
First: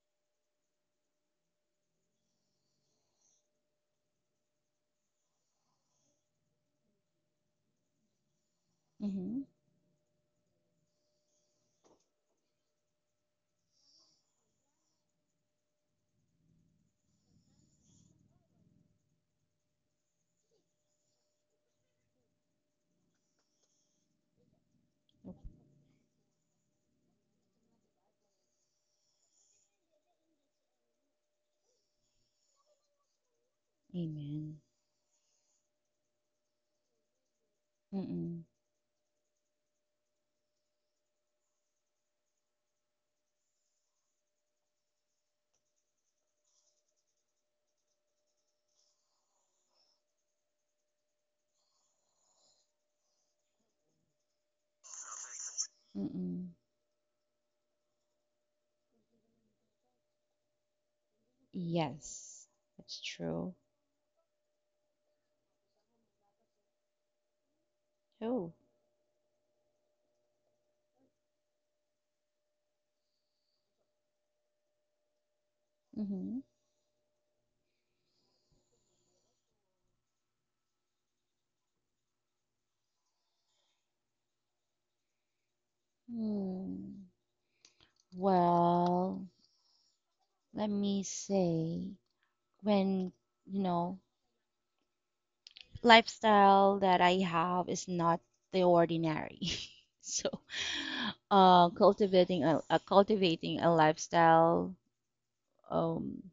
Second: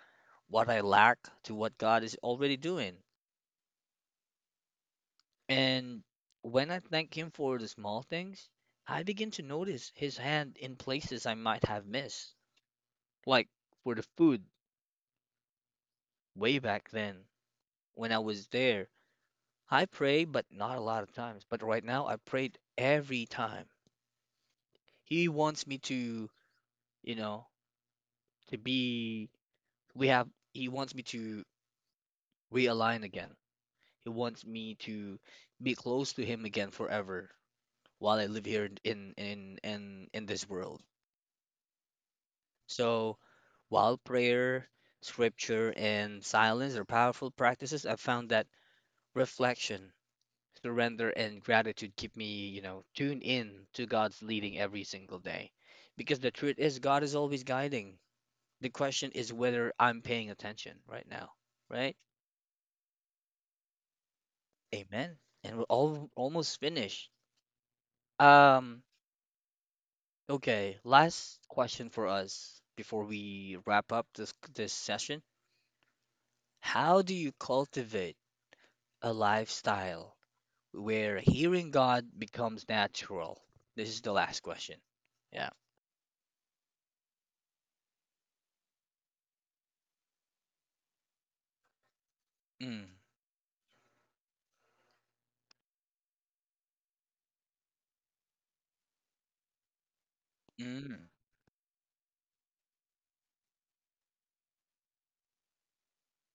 [SPEAKER 1] what I lack to what God is already doing. And when I thank him for the small things, I begin to
[SPEAKER 2] Mm-hmm.
[SPEAKER 1] notice his hand in places I might have missed, like for the food way back then when I was there. I pray, but not a lot of times. But right now, I prayed every time. He wants me to, you know, to be, we have, he wants me to realign again. He wants
[SPEAKER 2] Amen.
[SPEAKER 1] me to be close to him again forever while I
[SPEAKER 2] Mm-mm.
[SPEAKER 1] live here in this world. So while prayer, scripture, and silence are powerful practices, I've found that reflection, surrender, and gratitude keep me, you know, tuned in to God's leading every single day. Because the
[SPEAKER 2] Mm-mm.
[SPEAKER 1] truth is, God is always guiding. The question is whether I'm paying attention right now, right?
[SPEAKER 2] Yes. That's true.
[SPEAKER 1] Amen. And we're all almost finished.
[SPEAKER 2] Oh.
[SPEAKER 1] Um, okay, last question for us before we wrap up this session.
[SPEAKER 2] Mm-hmm.
[SPEAKER 1] How do you cultivate a lifestyle where hearing God becomes natural? This is the last question. Yeah.
[SPEAKER 2] Mm. Well, let me say,
[SPEAKER 1] Mm.
[SPEAKER 2] when, you know, lifestyle that I have is not the ordinary. So,
[SPEAKER 1] Mm.
[SPEAKER 2] cultivating a lifestyle um,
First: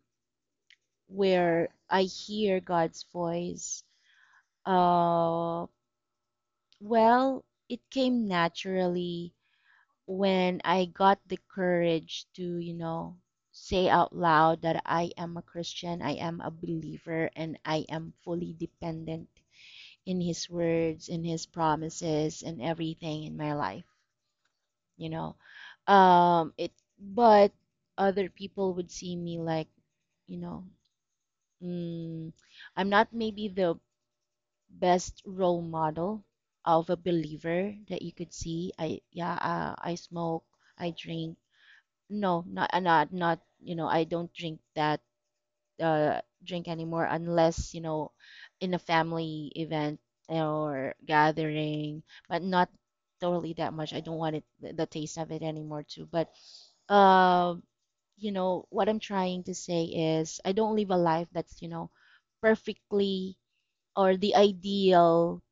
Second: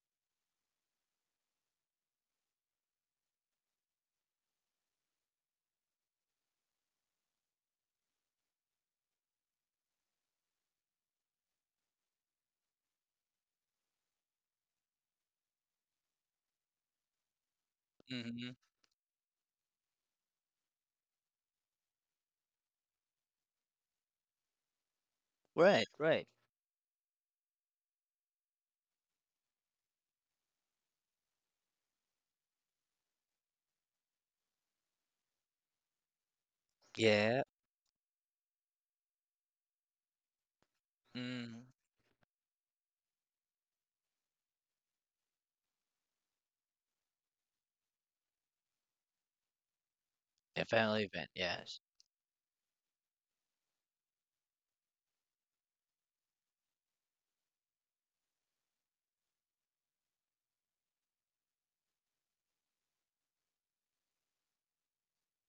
[SPEAKER 2] where I hear God's voice. Uh, well, it came naturally when I got the courage to, you know, say out loud that I am a Christian, I am a believer, and I am
[SPEAKER 1] Mm-hmm.
[SPEAKER 2] fully dependent in His words, in His promises, and everything in my life, you know.
[SPEAKER 1] Right, right.
[SPEAKER 2] Um, it, but other people would see me like, you know, mm, I'm not maybe the best role model of a
[SPEAKER 1] Yeah.
[SPEAKER 2] believer that you could see. I, yeah, I smoke, I drink.
[SPEAKER 1] Mm.
[SPEAKER 2] No, not you know I don't drink that drink anymore unless you know in a family event
[SPEAKER 1] A
[SPEAKER 2] or
[SPEAKER 1] family event, yes.
[SPEAKER 2] gathering, but not totally that much. I don't want it the taste of it anymore too. But uh, you know what I'm trying to say is I don't live a life that's you know perfectly or the ideal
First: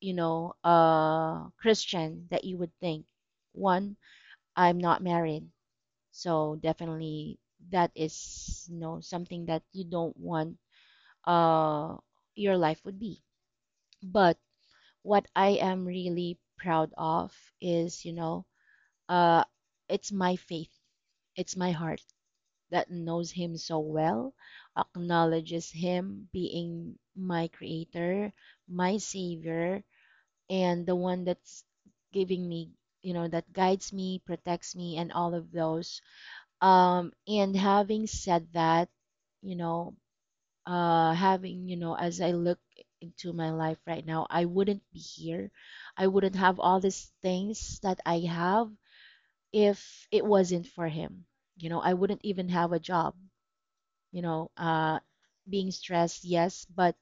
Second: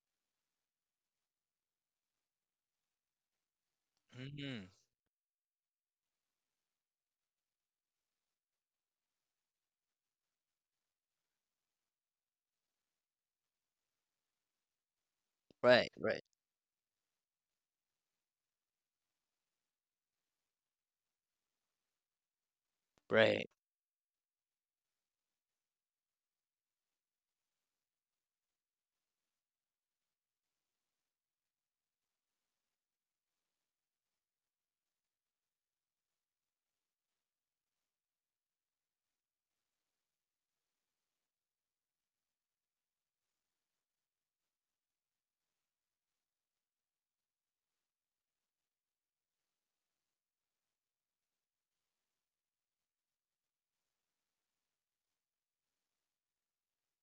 [SPEAKER 2] you know Christian that you would think. One,
[SPEAKER 1] Mm.
[SPEAKER 2] I'm not married. So definitely that is you know something that you don't want uh your life would be. But what I am
[SPEAKER 1] Right, right,
[SPEAKER 2] really proud of is, you know, uh it's my faith, it's my heart that knows
[SPEAKER 1] right.
[SPEAKER 2] him so well, acknowledges him being my creator, my savior, and the one that's giving me, you know, that guides me, protects me, and all of those. And having said that, you know, you know, as I look into my life right now, I wouldn't be here. I wouldn't have all these things that I have if it wasn't for him. You know, I wouldn't even have a job, you know, uh, being stressed, yes, but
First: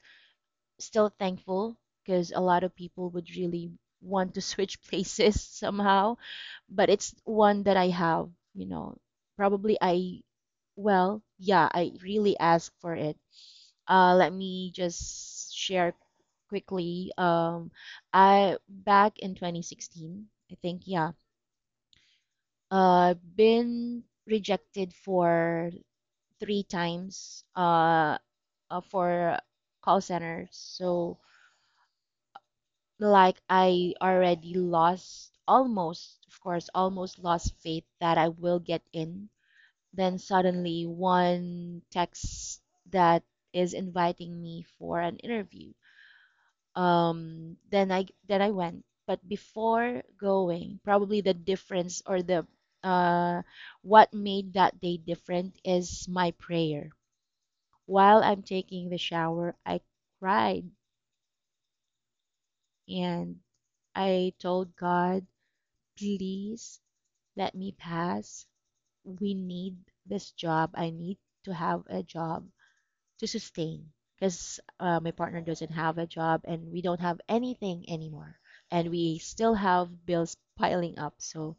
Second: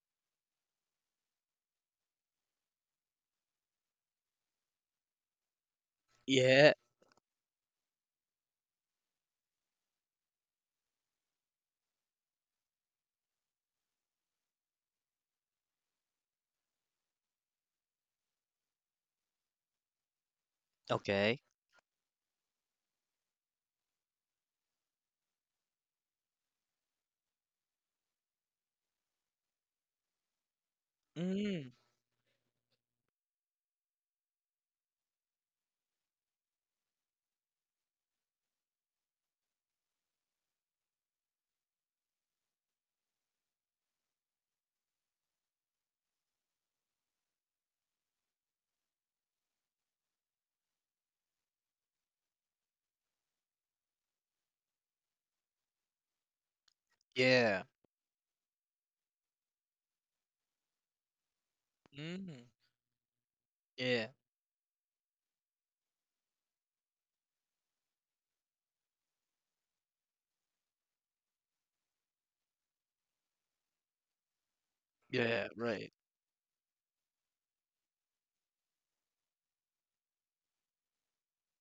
[SPEAKER 2] still thankful because a lot of people would really want to switch places somehow,
[SPEAKER 1] Yeah.
[SPEAKER 2] but it's one that I have, you know. Probably I, well, yeah, I really ask for it. Let me just share quickly. I Back in 2016, I think, yeah,
[SPEAKER 1] Okay.
[SPEAKER 2] been rejected for 3 times for call centers. So
[SPEAKER 1] Mm.
[SPEAKER 2] like I already lost almost, of course, almost lost faith that I will get in. Then suddenly one text that is inviting me for an interview. Then I went. But before going, probably the difference or the uh, what made that day different is my prayer.
[SPEAKER 1] Yeah.
[SPEAKER 2] While I'm taking the shower, I cried
[SPEAKER 1] Mm.
[SPEAKER 2] and
[SPEAKER 1] Yeah.
[SPEAKER 2] I told God, please let me pass. We need this job. I need to have a job to sustain because my partner
[SPEAKER 1] Yeah,
[SPEAKER 2] doesn't
[SPEAKER 1] right.
[SPEAKER 2] have a job and we don't have anything anymore. And we still have bills piling up. So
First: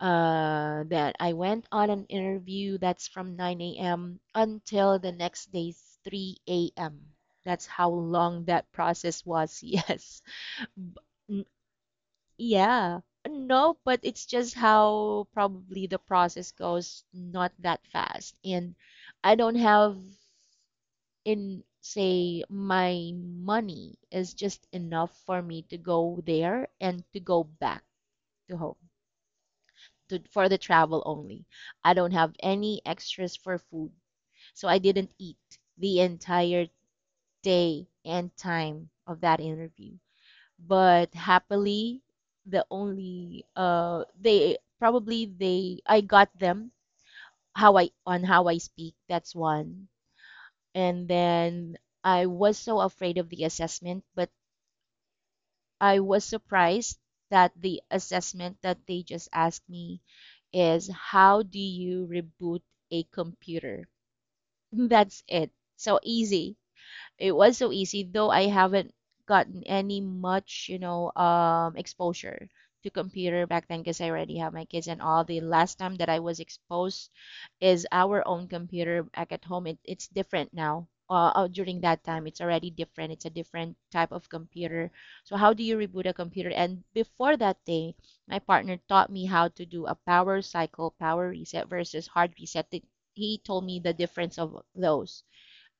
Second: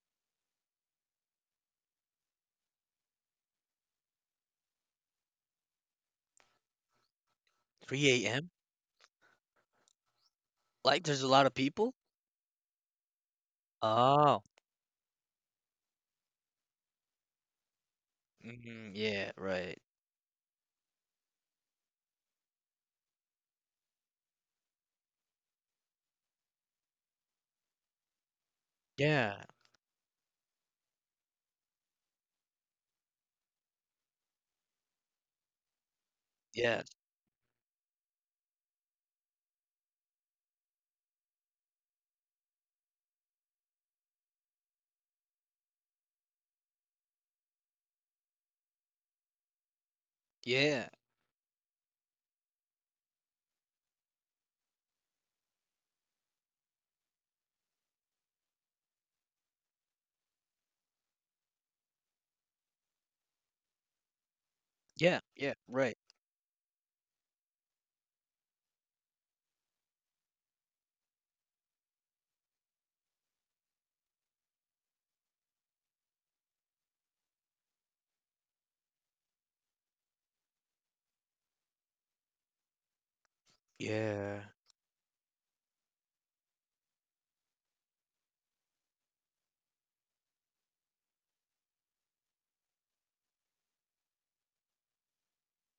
[SPEAKER 2] that I went on an interview that's from 9 a.m. until the next day's 3 a.m. That's how
[SPEAKER 1] 3
[SPEAKER 2] long
[SPEAKER 1] a.m.?
[SPEAKER 2] that process was. Yes.
[SPEAKER 1] Like there's a lot of people?
[SPEAKER 2] Yeah. No, but it's
[SPEAKER 1] Oh.
[SPEAKER 2] just how probably the process goes not that fast. And
[SPEAKER 1] Mm, yeah,
[SPEAKER 2] I don't
[SPEAKER 1] right.
[SPEAKER 2] have in say my money is just enough for me to go there and to go back to home
[SPEAKER 1] Yeah.
[SPEAKER 2] to, for the travel only. I don't have any extras for food. So I didn't eat the entire
[SPEAKER 1] Yeah.
[SPEAKER 2] day and time of that interview. But happily, the only they probably they I got them how I on how I speak, that's one.
[SPEAKER 1] Yeah.
[SPEAKER 2] And then I was so afraid of the assessment, but I was surprised that the assessment that they just asked me is how do you reboot a computer?
[SPEAKER 1] Yeah.
[SPEAKER 2] That's it.
[SPEAKER 1] Yeah. Right.
[SPEAKER 2] So easy. It was so easy, though I haven't gotten any much, you know, exposure to computer back then because I already have my kids and all. The last time that I was exposed is our own computer back at home. It's different now. During that time, it's already different. It's a different type of
[SPEAKER 1] Yeah.
[SPEAKER 2] computer. So how do you reboot a computer? And before that day, my partner taught me how to do a power cycle, power reset versus hard reset. He told me the difference of those.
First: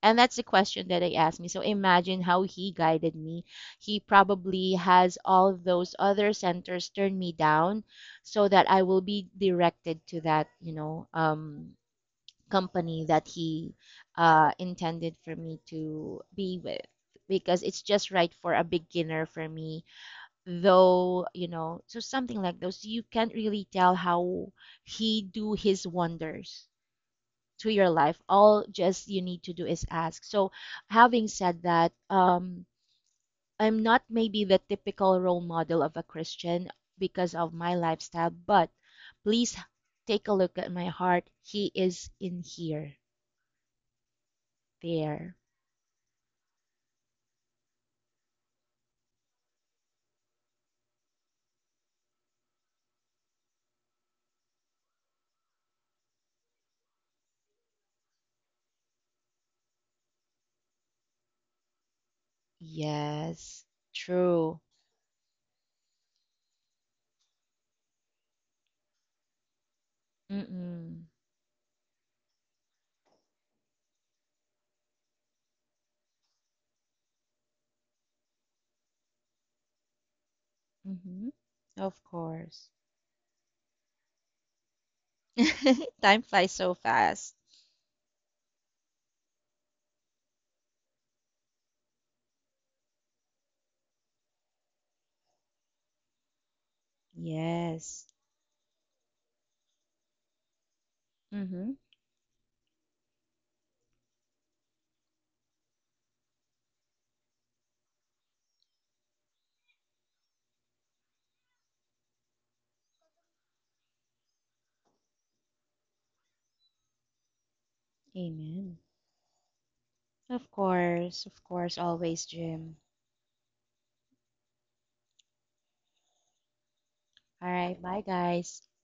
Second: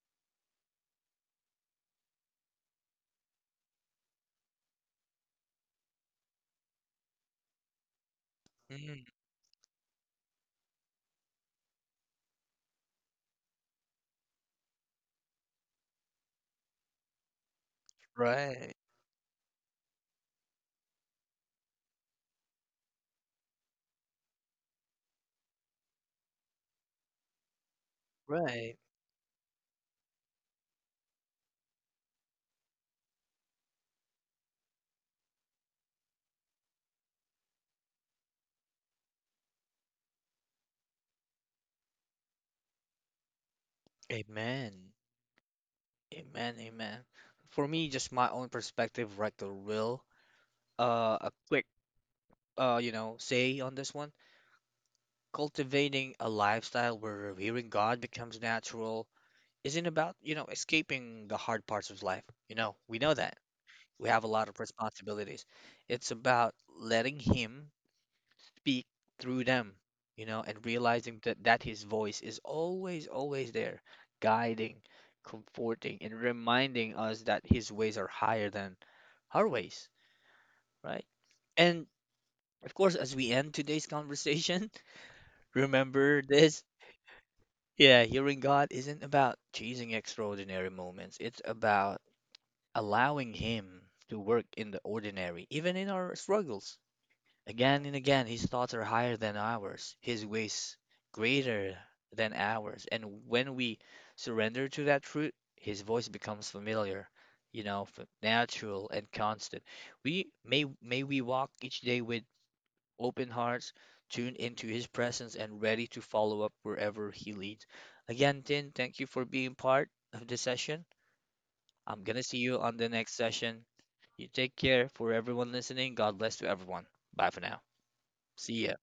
[SPEAKER 2] And that's the question that I asked me. So imagine how he guided me. He probably has all those other centers turn me down so that I will
[SPEAKER 1] Mm,
[SPEAKER 2] be directed to that, you know, company that he intended for me to be with because it's just right for a
[SPEAKER 1] right.
[SPEAKER 2] beginner for me, though you know so something like those you can't really tell how he do his wonders to your life. All
[SPEAKER 1] Right.
[SPEAKER 2] just you need to do is ask. So, having said that, I'm not maybe the typical role model of a Christian because of my lifestyle, but please take a look at my heart. He is in here,
[SPEAKER 1] Amen.
[SPEAKER 2] there.
[SPEAKER 1] Amen. Amen. For me, just my own perspective, Rector will. A quick, you know, say on this one. Cultivating a lifestyle where revering God becomes natural isn't about, you know, escaping the hard parts of life. You know, we know that.
[SPEAKER 2] Yes,
[SPEAKER 1] We have a lot
[SPEAKER 2] true.
[SPEAKER 1] of responsibilities. It's about letting Him speak through them, you know, and
[SPEAKER 2] Mm-mm.
[SPEAKER 1] realizing that his voice is always, always there, guiding, comforting, and reminding us that his ways are higher than our ways, right?
[SPEAKER 2] Mm-hmm.
[SPEAKER 1] And
[SPEAKER 2] Of course.
[SPEAKER 1] of course, as we end today's conversation, remember
[SPEAKER 2] Time flies
[SPEAKER 1] this.
[SPEAKER 2] so fast.
[SPEAKER 1] Yeah, hearing God isn't about chasing extraordinary moments. It's about allowing Him to work in the ordinary, even in our struggles. Again and
[SPEAKER 2] Yes.
[SPEAKER 1] again, his thoughts are higher than ours, his ways
[SPEAKER 2] Mm-hmm.
[SPEAKER 1] greater than ours. And when we surrender to that truth, his voice becomes familiar, you know, natural and constant. We May we walk each day with open hearts, tuned into his presence and ready to follow up wherever he leads. Again, Tin,
[SPEAKER 2] Amen.
[SPEAKER 1] thank you for being part of this session.
[SPEAKER 2] Of course,
[SPEAKER 1] I'm gonna
[SPEAKER 2] always,
[SPEAKER 1] see you
[SPEAKER 2] Jim.
[SPEAKER 1] on the next session. You take care. For everyone listening, God bless to everyone. Bye for
[SPEAKER 2] All
[SPEAKER 1] now.
[SPEAKER 2] right. Bye, guys.
[SPEAKER 1] See ya.